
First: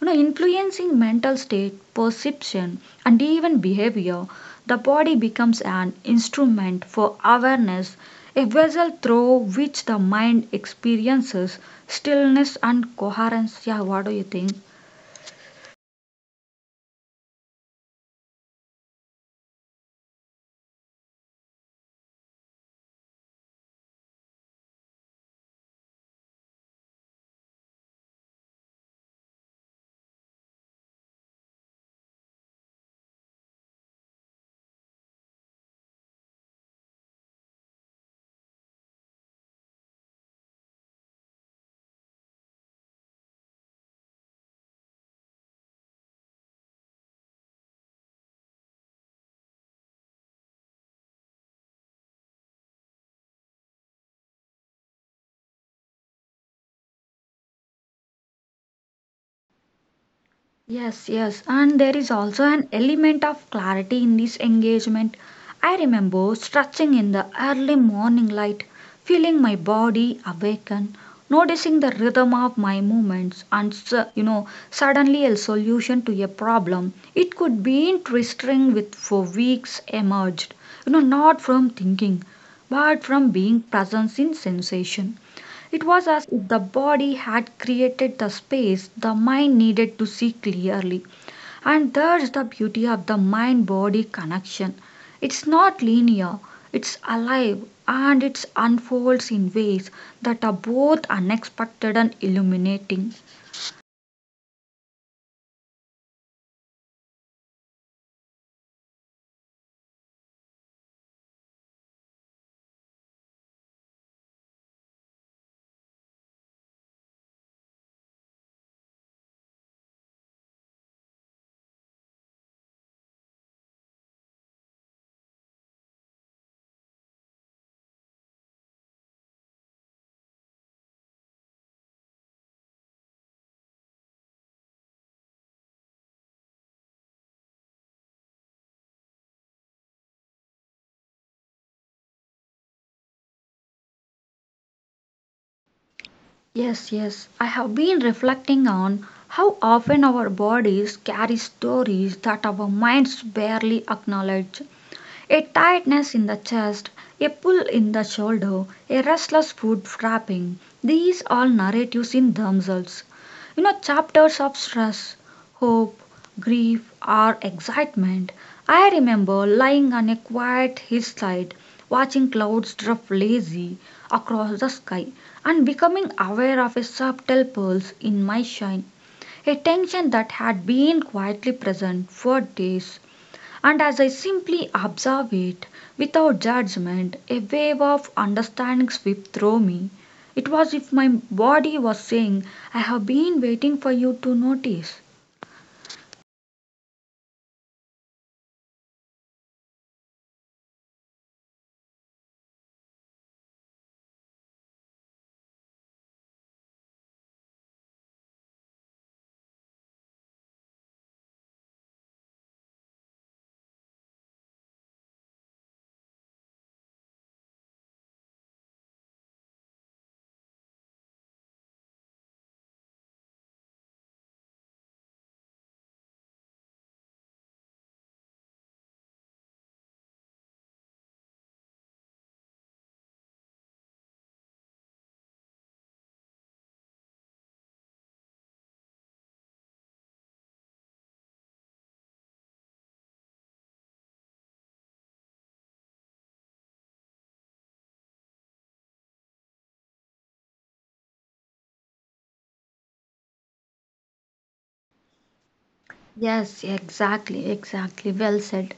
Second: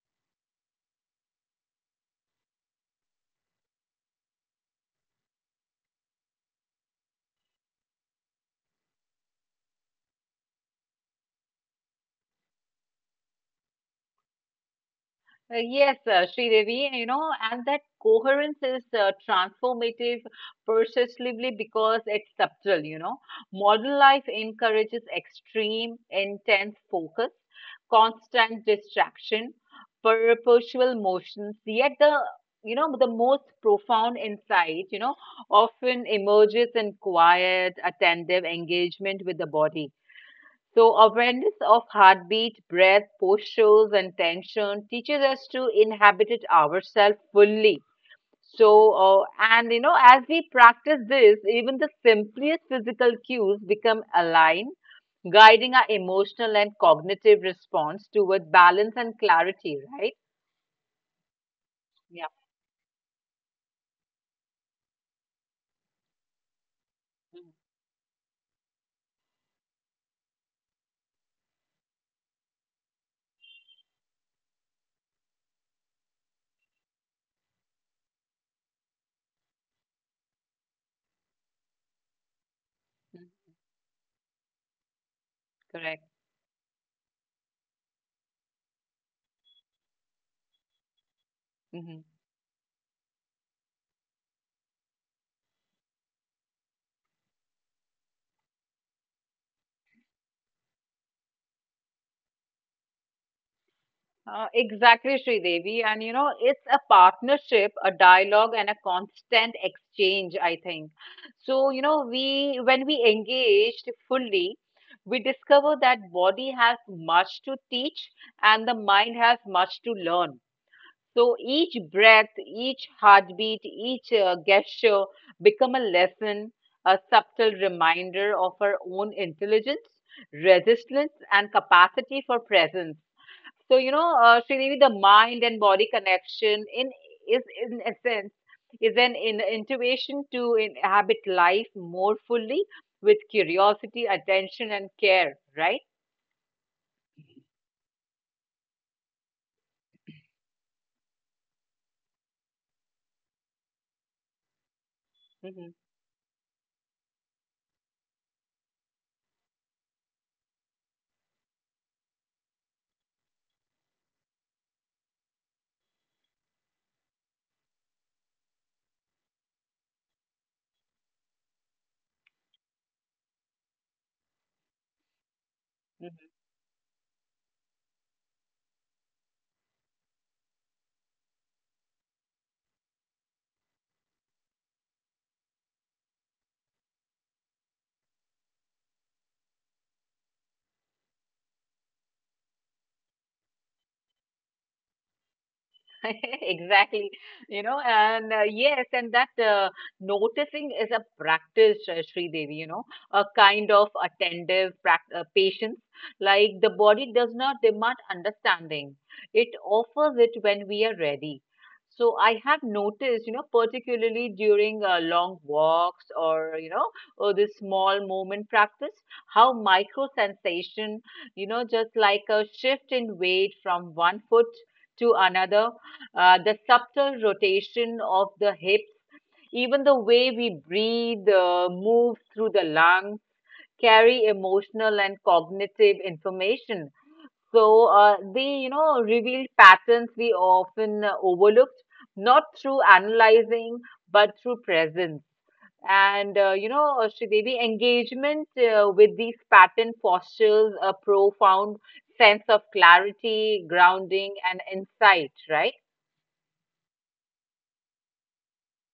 A: you know, influencing mental state, perception, and even behavior. The body becomes an instrument for awareness, a vessel through which the mind experiences stillness and coherence. Yeah, what do you think?
B: Uh, Yes, uh, Sridevi, you know, and that coherence is uh, transformative persistently because it's subtle, you know. Modern life encourages extreme, intense focus, constant distraction, perpetual motions, yet the you know the most profound insight you know often emerges in quiet attentive engagement with the body so, awareness of heartbeat, breath, postures, and tension teaches us to inhabit it ourselves fully. So, uh, and you know, as we practice this, even the simplest physical cues become aligned, guiding our emotional and cognitive response toward balance and clarity, right?
A: Yes, yes, and there is
B: Yeah,
A: also an element of clarity in this engagement. I remember stretching in the early morning light, feeling my body awaken, noticing the rhythm of my movements, and s- you know, suddenly a solution to a problem. It could be interesting with for weeks emerged, you know, not from thinking, but from
B: Mhm.
A: being present in sensation. It
B: Correct.
A: was as if the body had created the space the mind needed to see clearly. And
B: Mhm.
A: there's the beauty of the mind body connection. It's not linear, it's alive, and it unfolds in ways that are both unexpected and illuminating.
B: Uh, exactly, Sridevi. And you know, it's a partnership, a dialogue, and a constant exchange, I think. So, you know, we when we engaged fully, we discover that body has much to teach and the mind has much to learn. So each breath, each heartbeat, each uh, gesture become a lesson, a subtle reminder of our own intelligence, resilience, and capacity for presence. So, you know, uh, Sridevi, the mind and body connection in is in essence is an in intuition to inhabit life more fully with curiosity, attention, and care, right?
A: Yes, yes, I have been reflecting on how often our bodies carry stories that our minds barely acknowledge. A
B: Mm-hmm.
A: tightness in the chest, a pull in the shoulder, a restless foot wrapping these all narratives in themselves. You know, chapters of stress, hope, grief, or excitement. I remember lying on a quiet hillside, watching clouds drift lazy across the sky, and becoming aware of a subtle pulse in my shine, a tension that had been quietly present for days. And as I simply observe it, without judgment, a wave of understanding swept through me. It was if my body was saying, I have been waiting for you to notice.
B: Exactly, you know, and uh, yes, and that uh, noticing is a practice, uh, Sri Devi. You know, a kind of attentive prac- uh, patience. Like the body does not demand understanding, it offers it when we are ready. So I have noticed, you know, particularly during uh, long walks or, you know, or this small moment practice, how micro sensation, you know, just like a shift in weight from one foot to another uh, the subtle rotation of the hips, even the way we breathe, uh, move through the lungs, carry emotional and cognitive information. So uh, they, you know, reveal patterns we often uh, overlooked, not through analyzing, but through presence. And, uh, you know, uh, Sridevi, engagement uh, with these pattern fosters a profound sense of clarity, grounding, and insight, right? Mm-hmm.
A: Yes, exactly, exactly. Well said.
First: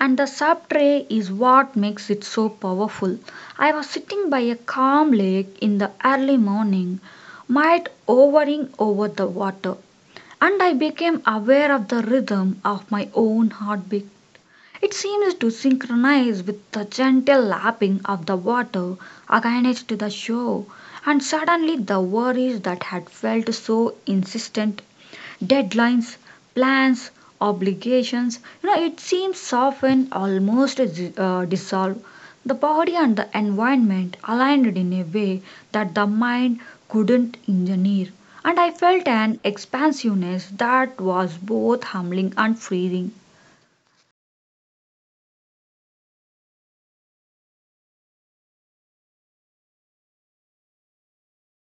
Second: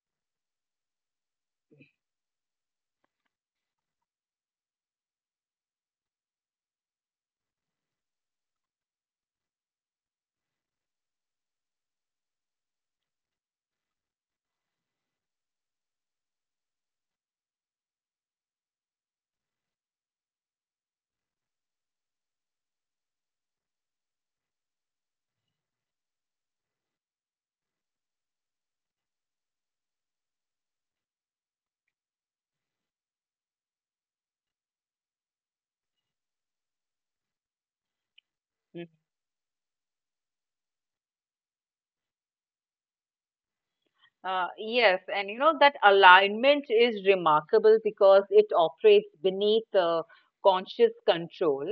A: And the subtray is what makes it so powerful. I was sitting by a calm lake in the early morning, might hovering over the water, and I became aware of the rhythm of my own heartbeat. It seems to synchronize with the gentle lapping of the water against the shore, and suddenly the worries that had felt so insistent deadlines, plans, obligations you know, it seems soften, almost uh, dissolve. The body and the environment aligned in a way that the mind couldn't engineer, and I felt an expansiveness that was both humbling and freeing.
B: Uh, yes, and you know that alignment is remarkable because it operates beneath uh, conscious control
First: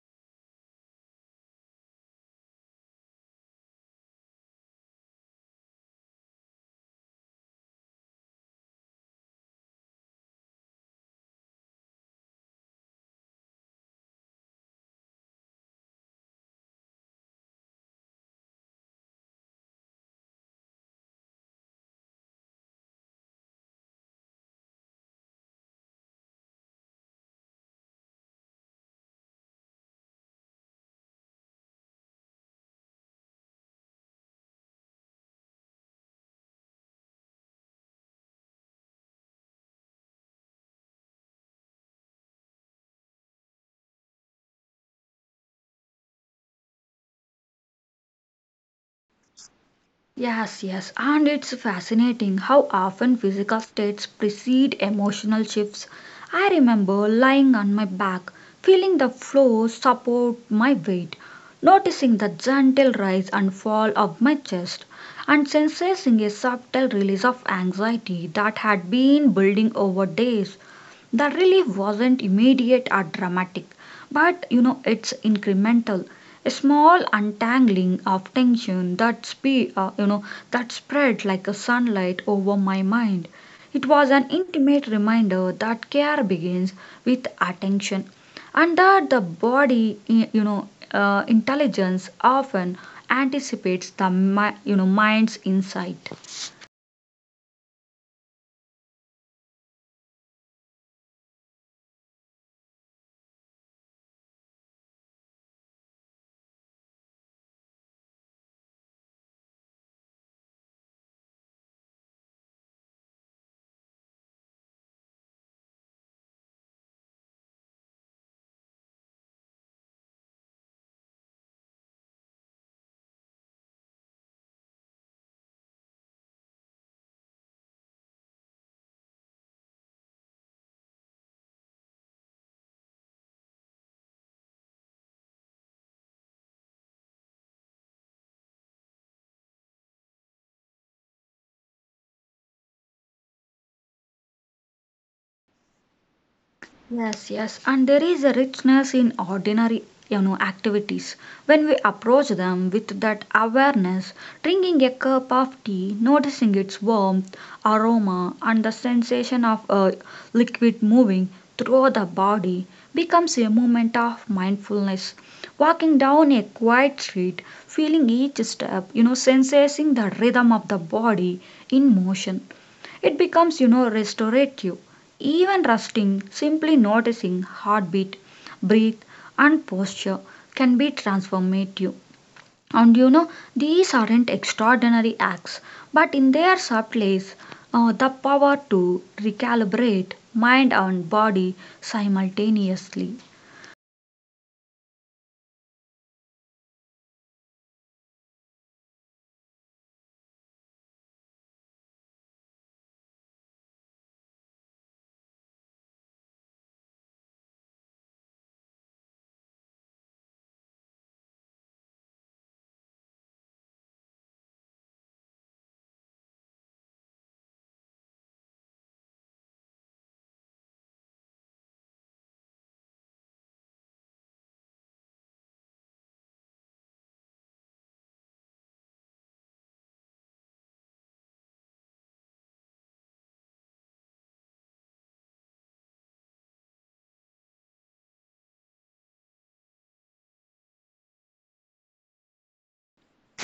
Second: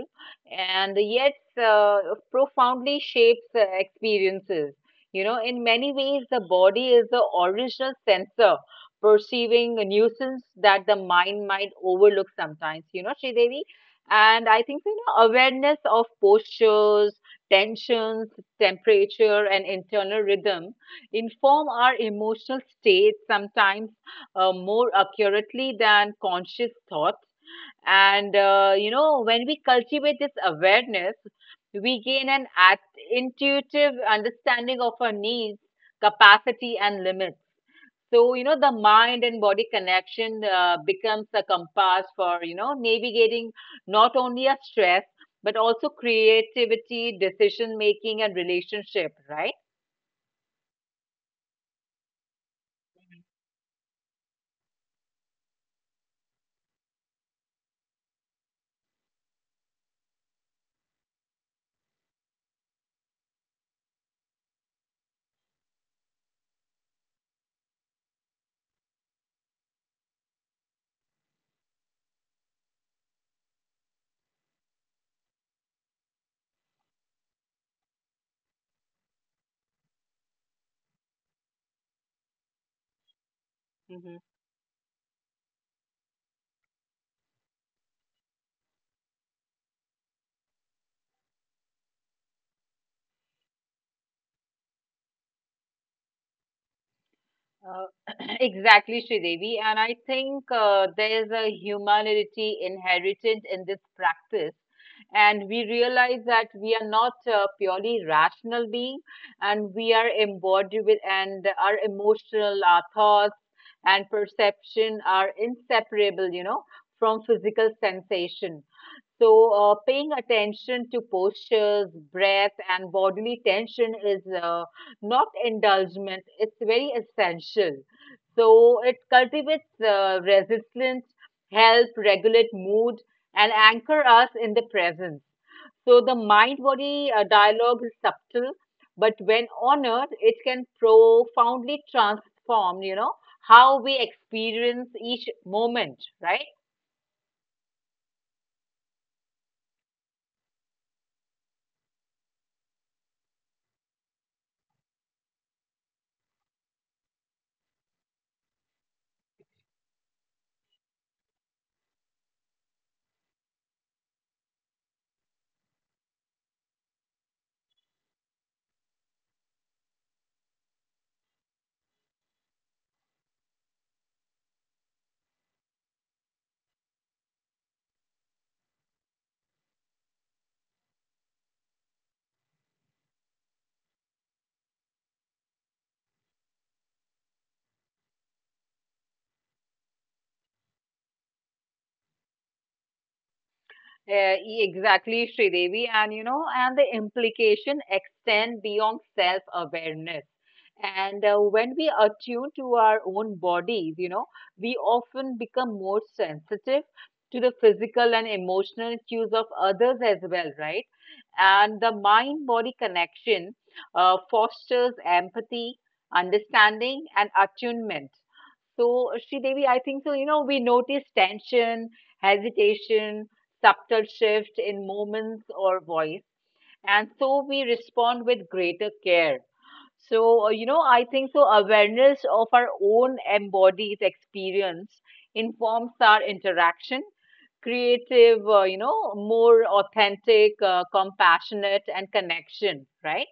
B: and yet uh, profoundly shapes uh, experiences. You know, in many ways, the body is the original sensor perceiving a nuisance that the mind might overlook sometimes, you know, Sridevi. And I think, you know, awareness of postures, tensions, temperature, and internal rhythm inform our emotional state sometimes uh, more accurately than conscious thoughts. And uh, you know, when we cultivate this awareness, we gain an at- intuitive understanding of our needs, capacity, and limits. So you know, the mind and body connection uh, becomes a compass for you know navigating not only a stress but also creativity, decision making, and relationship. Right?
A: Yes, yes, and it's fascinating how often physical states precede emotional shifts. I remember lying on my back, feeling the floor support my weight, noticing the gentle rise and fall of my chest, and sensing a subtle release of anxiety that had been building over days. The relief wasn't immediate or dramatic, but you know, it's incremental, a small untangling of tension that spe- uh, you know that spread like a sunlight over my mind. It was
B: Mm-hmm.
A: an intimate reminder that care begins with attention, and that the body i- you know uh, intelligence often anticipates the mi- you know mind's insight.
B: Uh, exactly, Sridevi. And I think uh, there is a humanity inherent in this practice. And we realize that we are not uh, purely rational being, and we are embodied with, and our emotional, our thoughts, and perception are inseparable, you know, from physical sensation. So, uh, paying attention to postures, breath, and bodily tension is uh, not indulgent, it's very essential. So, it cultivates uh, resilience, help regulate mood, and anchor us in the present. So, the mind body uh, dialogue is subtle, but when honored, it can profoundly transform, you know, how we experience each moment, right?
A: Yes, yes, and there is a richness in ordinary, you know, activities. When we approach them with that awareness, drinking a cup of tea, noticing its warmth, aroma, and the sensation of a liquid moving through the body becomes a moment of mindfulness. Walking down a quiet street, feeling each step, you know, sensing the rhythm of the body in motion, it becomes, you know, restorative. Even resting, simply noticing heartbeat, breathe, and posture can be transformative. And you know, these aren't extraordinary acts, but in their subtleties, uh, the power to recalibrate mind and body simultaneously.
B: Uh, e- exactly, Sridevi. And you know, and the implication extend beyond self-awareness. And uh, when we attune to our own bodies, you know, we often become more sensitive to the physical and emotional cues of others as well, right? And the mind-body connection uh, fosters empathy, understanding, and attunement. So, uh, Devi, I think so. You know, we notice tension, hesitation, subtle shift in moments or voice, and so we respond with greater care. So, uh, you know, I think so. Awareness of our own embodied experience informs our interaction, creative, uh, you know, more authentic, uh, compassionate, and connection, right?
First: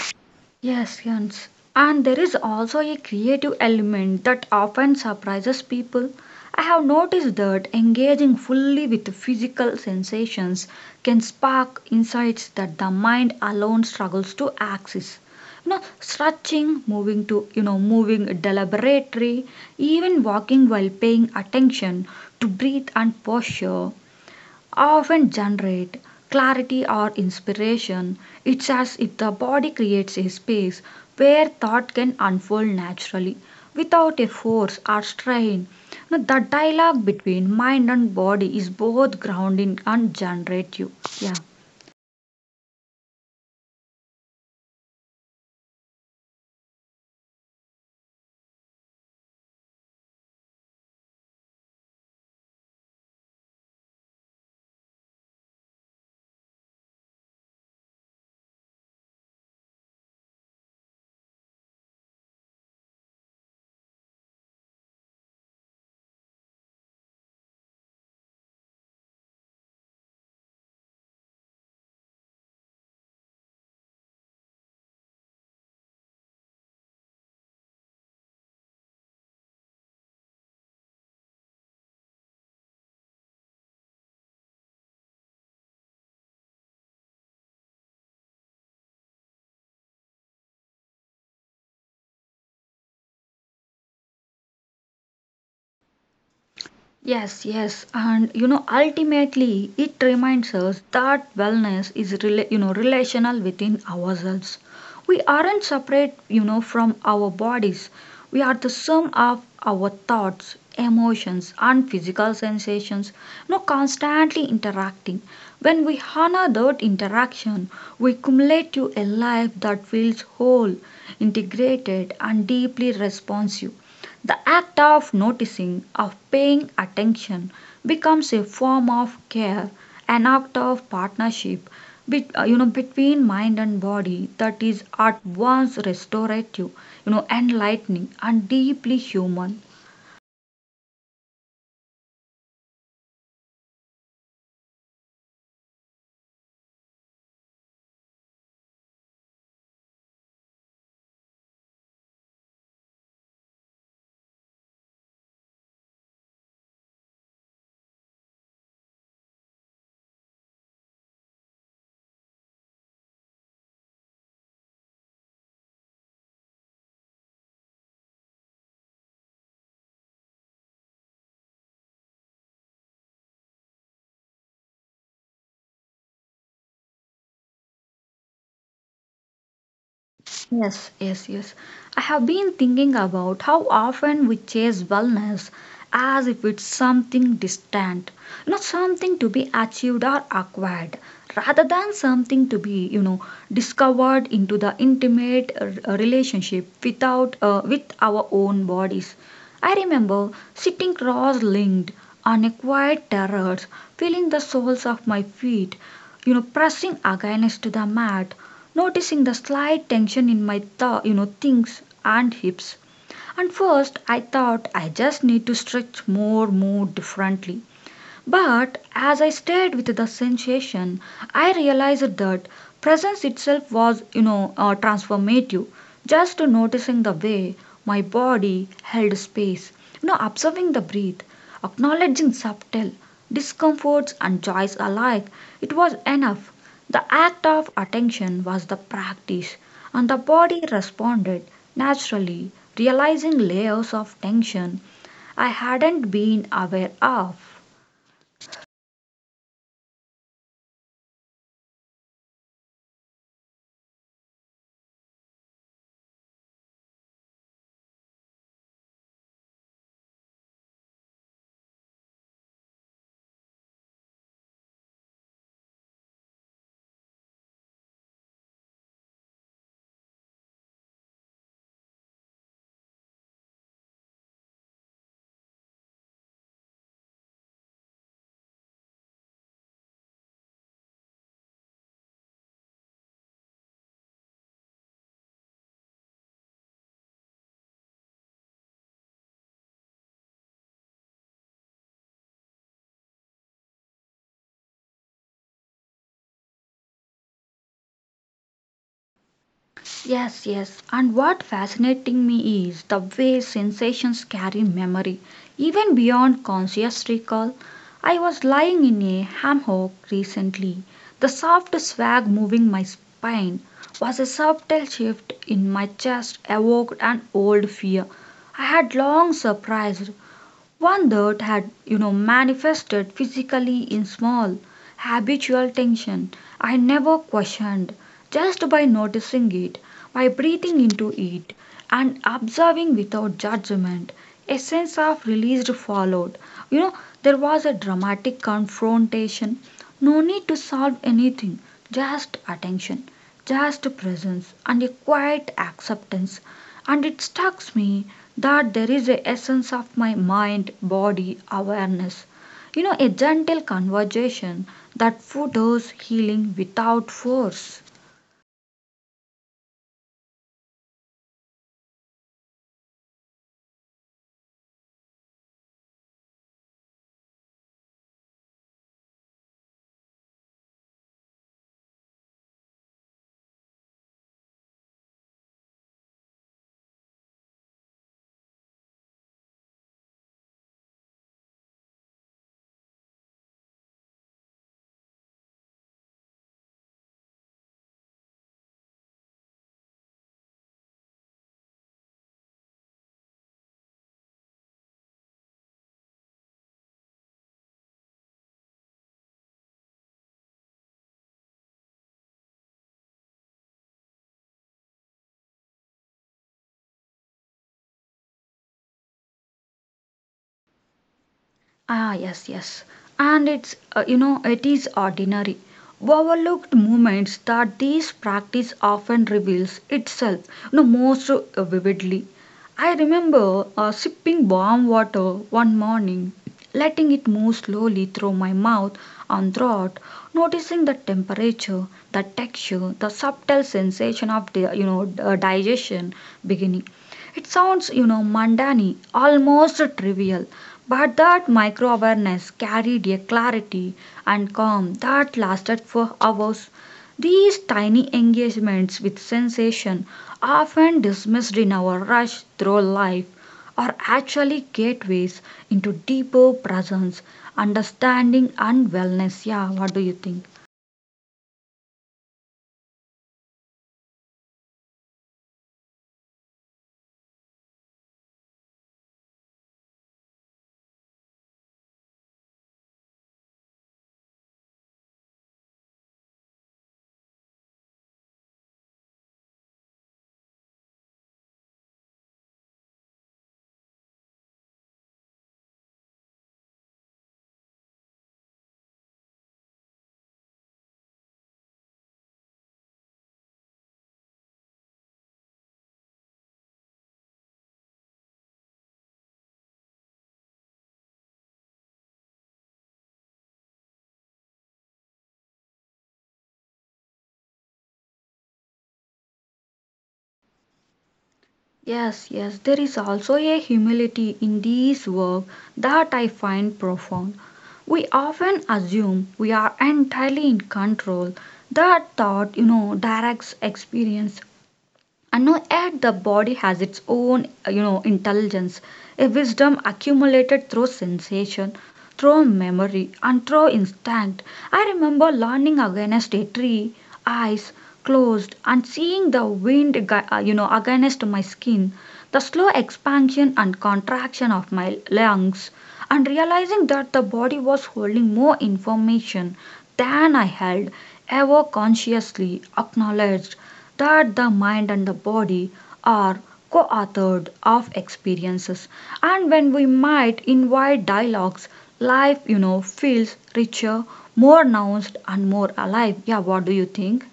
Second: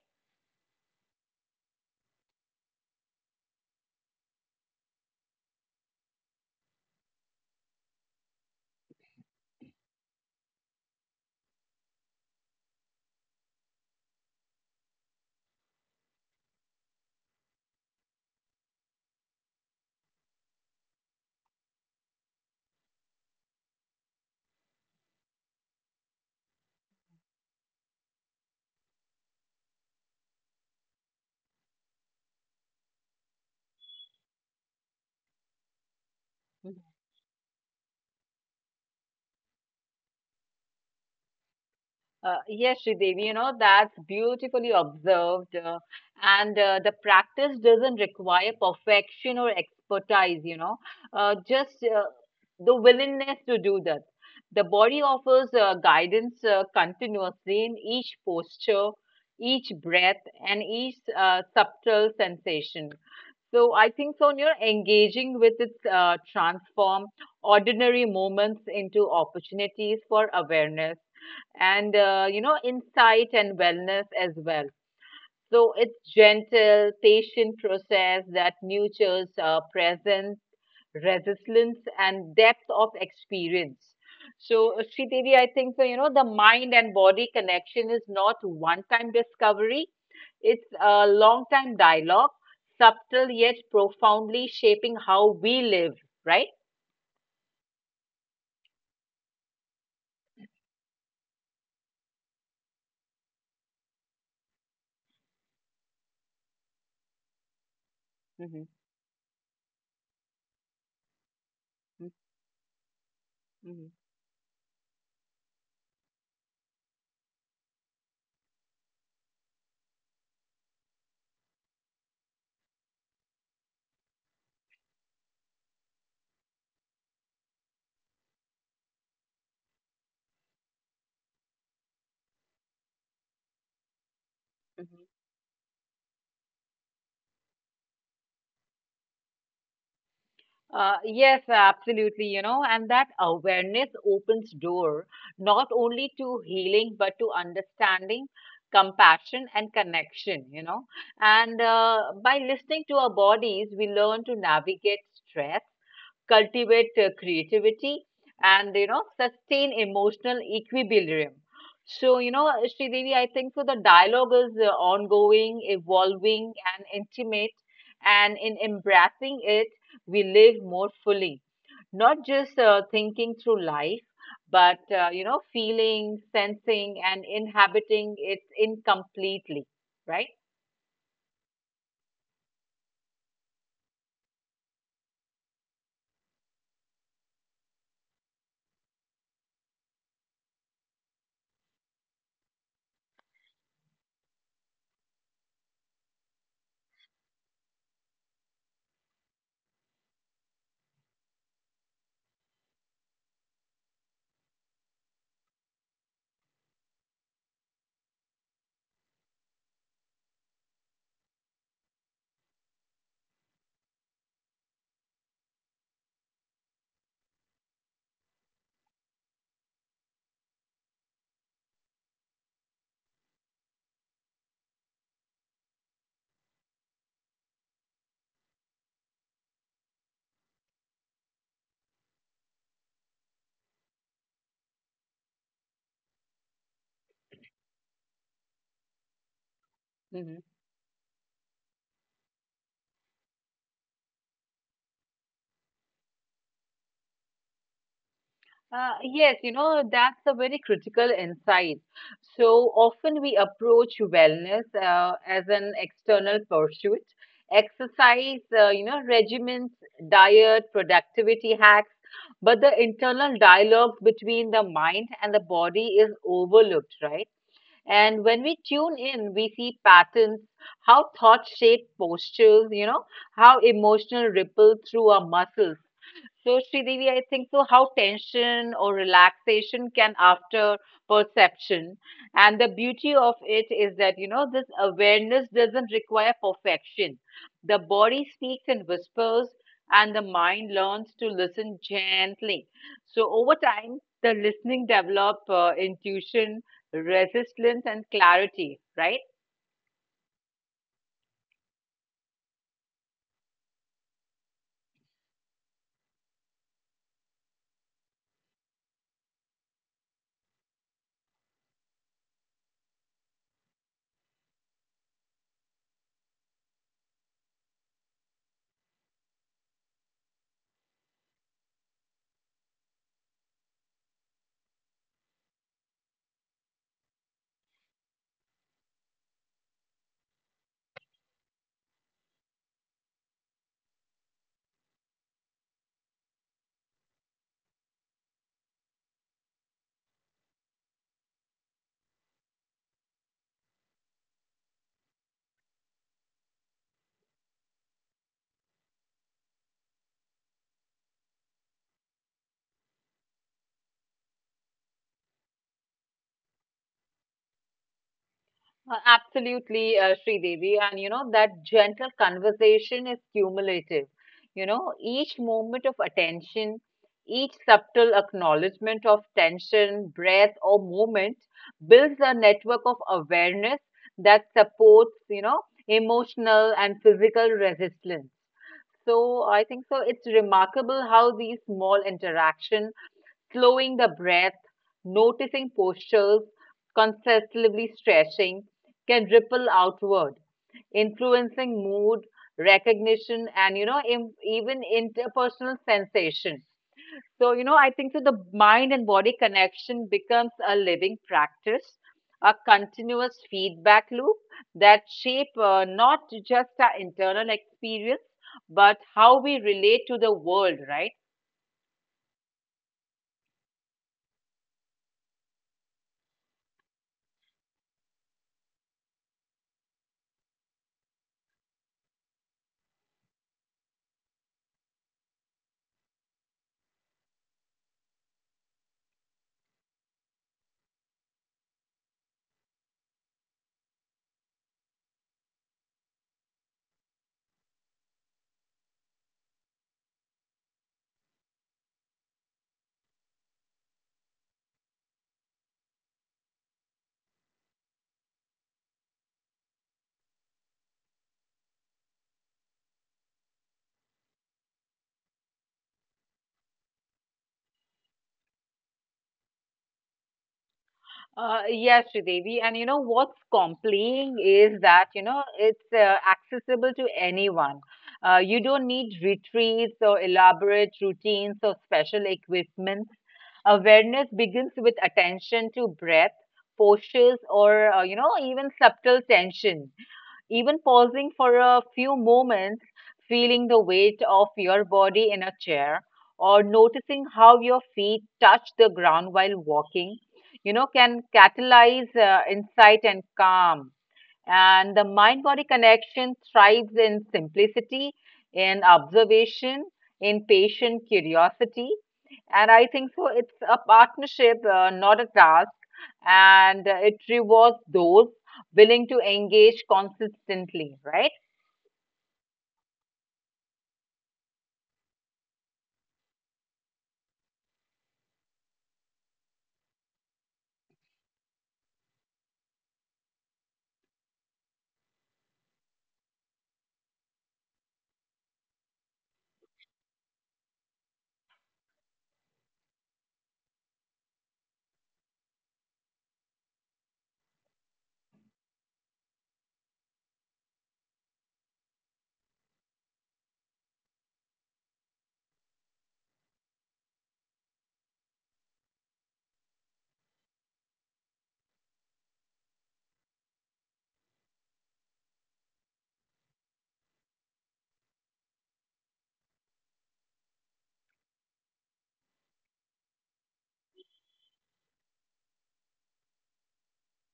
A: Yes, yes. And there is also a creative element that often surprises people. I have noticed that engaging fully with physical sensations can spark insights that the mind alone struggles to access. You know, stretching, moving to, you know, moving deliberately, even walking while paying attention to breathe and posture often generate clarity or inspiration. It's as if the body creates a space where thought can unfold naturally without a force or strain. Now, the
B: Mm-hmm.
A: dialogue between mind and body is both grounding and generative. Yeah.
B: Uh, yes, Sridevi, you know, that's beautifully observed. Uh, and uh, the practice doesn't require perfection or expertise, you know, uh, just uh, the willingness to do that. The body offers uh, guidance uh, continuously in each posture, each breath, and each uh, subtle sensation. So I think, so you're engaging with its uh, transform ordinary moments into opportunities for awareness and uh, you know insight and wellness as well so it's gentle patient process that nurtures uh, presence resilience and depth of experience so uh, Sri Devi, I think so you know the mind and body connection is not one time discovery it's a long time dialogue subtle yet profoundly shaping how we live right.
A: Yes, yes, and you know, ultimately, it reminds us that wellness is rela- you know relational within ourselves. We aren't separate, you know, from our bodies. We are
B: Hmm.
A: the sum of our thoughts, emotions, and physical sensations. You know,
B: Hmm.
A: constantly interacting. When we honor that interaction, we accumulate to a life that feels whole, integrated, and deeply responsive. The act of noticing, of paying attention, becomes a form of care, an act of partnership bet- uh, you know, between mind and body that is at once restorative, you know, enlightening, and deeply human.
B: Uh, yes, absolutely, you know, and that awareness opens door not only to healing but to understanding, compassion, and connection, you know. And uh, by listening to our bodies, we learn to navigate stress, cultivate uh, creativity, and you know sustain emotional equilibrium. So you know, Sridevi, I think so. The dialogue is uh, ongoing, evolving, and intimate, and in embracing it, we live more fully, not just uh, thinking through life. But uh, you know, feeling, sensing, and inhabiting it incompletely, right?
A: Yes, yes, yes. I have been thinking about how often we chase wellness as if it's something distant, you know, something to be achieved or acquired, rather than something to be, you know, discovered into the intimate uh, relationship without uh, with our own bodies. I remember sitting cross-linked on a quiet terrace, feeling the soles of my feet, you know, pressing against the mat, noticing the slight tension in my th- you know things and hips, and first I thought I just need to stretch more, move differently, but as I stared with the sensation, I realized that presence itself was, you know, uh, transformative. Just noticing the way my body held space, you know, observing the breath, acknowledging subtle discomforts and joys alike, it was enough. The act of attention was the practice, and the
B: Mm-hmm.
A: body responded naturally, realizing layers of tension I hadn't been aware of.
B: Uh, yes, you know, that's a very critical insight. So often we approach wellness uh, as an external pursuit. Exercise, uh, you know, regimens, diet, productivity hacks, but the internal dialogue between the mind and the body is overlooked, right? And when we tune in, we see patterns, how thoughts shape postures, you know, how emotional ripple through our muscles so, Sridevi, I think so how tension or relaxation can after perception. And the beauty of it is that, you know, this awareness doesn't require perfection. The body speaks in whispers and the mind learns to listen gently. So, over time, the listening develop uh, intuition, resistance, and clarity, right?
A: Yes, yes. And what fascinating me is the way sensations carry memory, even beyond conscious recall. I was lying in a hammock recently. The soft swag moving my spine was a subtle shift in my chest evoked an old fear I had long surprised. One that had, you know, manifested physically in small, habitual tension I never questioned, just by noticing it, by breathing into it, and observing without judgment. A sense of release followed. You know, there was a dramatic confrontation, no need to solve anything, just attention, just presence, and a quiet acceptance. And it struck me that there is a essence of my mind body awareness, you know a gentle conversation that fosters healing without force.
B: Uh, Absolutely, uh, Devi, And you know, that gentle conversation is cumulative. You know, each moment of attention, each subtle acknowledgement of tension, breath, or movement builds a network of awareness that supports, you know, emotional and physical resistance. So I think so. It's remarkable how these small interaction, slowing the breath, noticing postures, consistently stretching, can ripple outward, influencing mood, recognition, and you know, im- even interpersonal sensation. So, you know, I think that the mind and body connection becomes a living practice, a continuous feedback loop that shape uh, not just our internal experience, but how we relate to the world, right?
A: Ah, yes, yes. And it's, uh, you know, it is ordinary, overlooked moments that this practice often reveals itself, you know, most uh, vividly. I remember uh, sipping warm water one morning, letting it move slowly through my mouth and throat, noticing the temperature, the texture, the subtle sensation of di- you know, uh, digestion beginning. It sounds, you know, mundane, almost trivial, but that micro awareness carried a clarity and calm that lasted for hours. These tiny engagements with sensation, often dismissed in our rush through life, are actually gateways into deeper presence, understanding, and wellness. Yeah, what do you think?
B: Uh, yes, Sridevi. And you know what's compelling is that, you know, it's uh, accessible to anyone. Uh, you don't need retreats or elaborate routines or special equipment. Awareness begins with attention to breath, postures, or, uh, you know, even subtle tension even pausing for a few moments, feeling the weight of your body in a chair, or noticing how your feet touch the ground while walking, you know, can catalyze uh, insight and calm. And the mind body connection thrives in simplicity, in observation, in patient curiosity. And I think so, it's a partnership, uh, not a task and uh, it rewards those willing to engage consistently, right?
A: Yes, yes, there is also a humility in this work that I find profound. We often assume we are entirely in control. That thought, you know, directs experience, and now add the body has its own, uh, you know, intelligence, a wisdom accumulated through sensation, through memory, and through instinct. I remember leaning against a tree, eyes closed, and seeing the wind, ag- uh, you know, against my skin, the slow expansion and contraction of my lungs, and realizing that the body was holding more information than I held ever consciously acknowledged, that the mind and the body are co-authored of experiences, and when we might invite dialogues, life you know feels richer, more nuanced, and more alive. Yeah, what do you think?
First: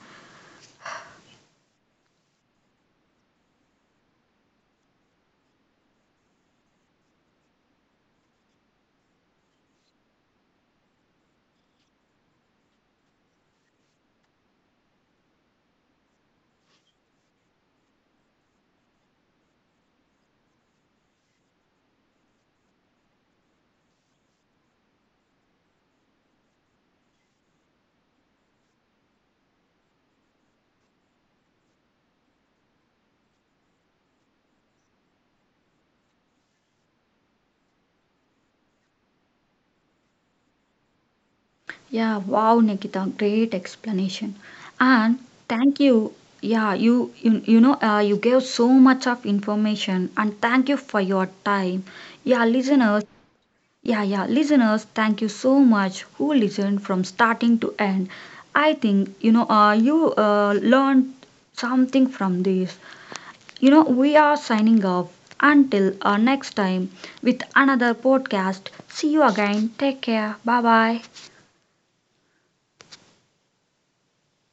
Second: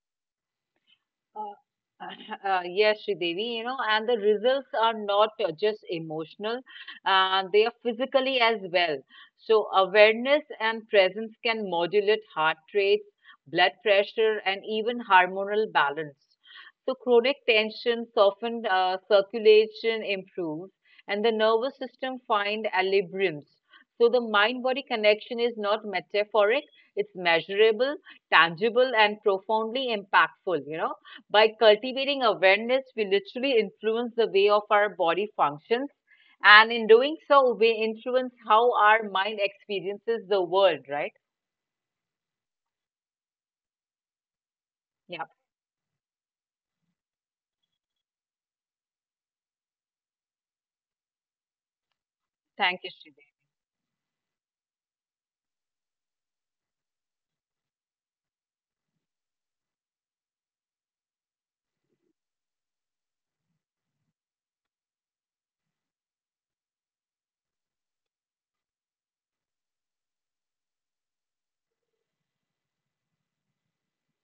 B: Uh, yes, Sridevi, you know, and the results are not uh, just emotional, uh, they are physically as well. So, awareness and presence can modulate heart rates, blood pressure, and even hormonal balance. So, chronic tension soften uh, circulation improves, and the nervous system find equilibriums. So, the mind-body connection is not metaphoric; it's measurable, tangible, and profoundly impactful. You know by cultivating awareness, we literally influence the way of our body functions. And in doing so, we influence how our mind experiences the world, right?
A: Yeah, wow, Nikita, great explanation. And
B: Yeah.
A: thank you. Yeah, you you, you know uh, you gave so much of information, and thank you for your time. Yeah,
B: Thank you,
A: listeners.
B: Shri.
A: Yeah, yeah, listeners, thank you so much who listened from starting to end. I think you know uh, you uh, learned something from this. You know, we are signing off until uh, next time with another podcast. See you again. Take care. Bye bye.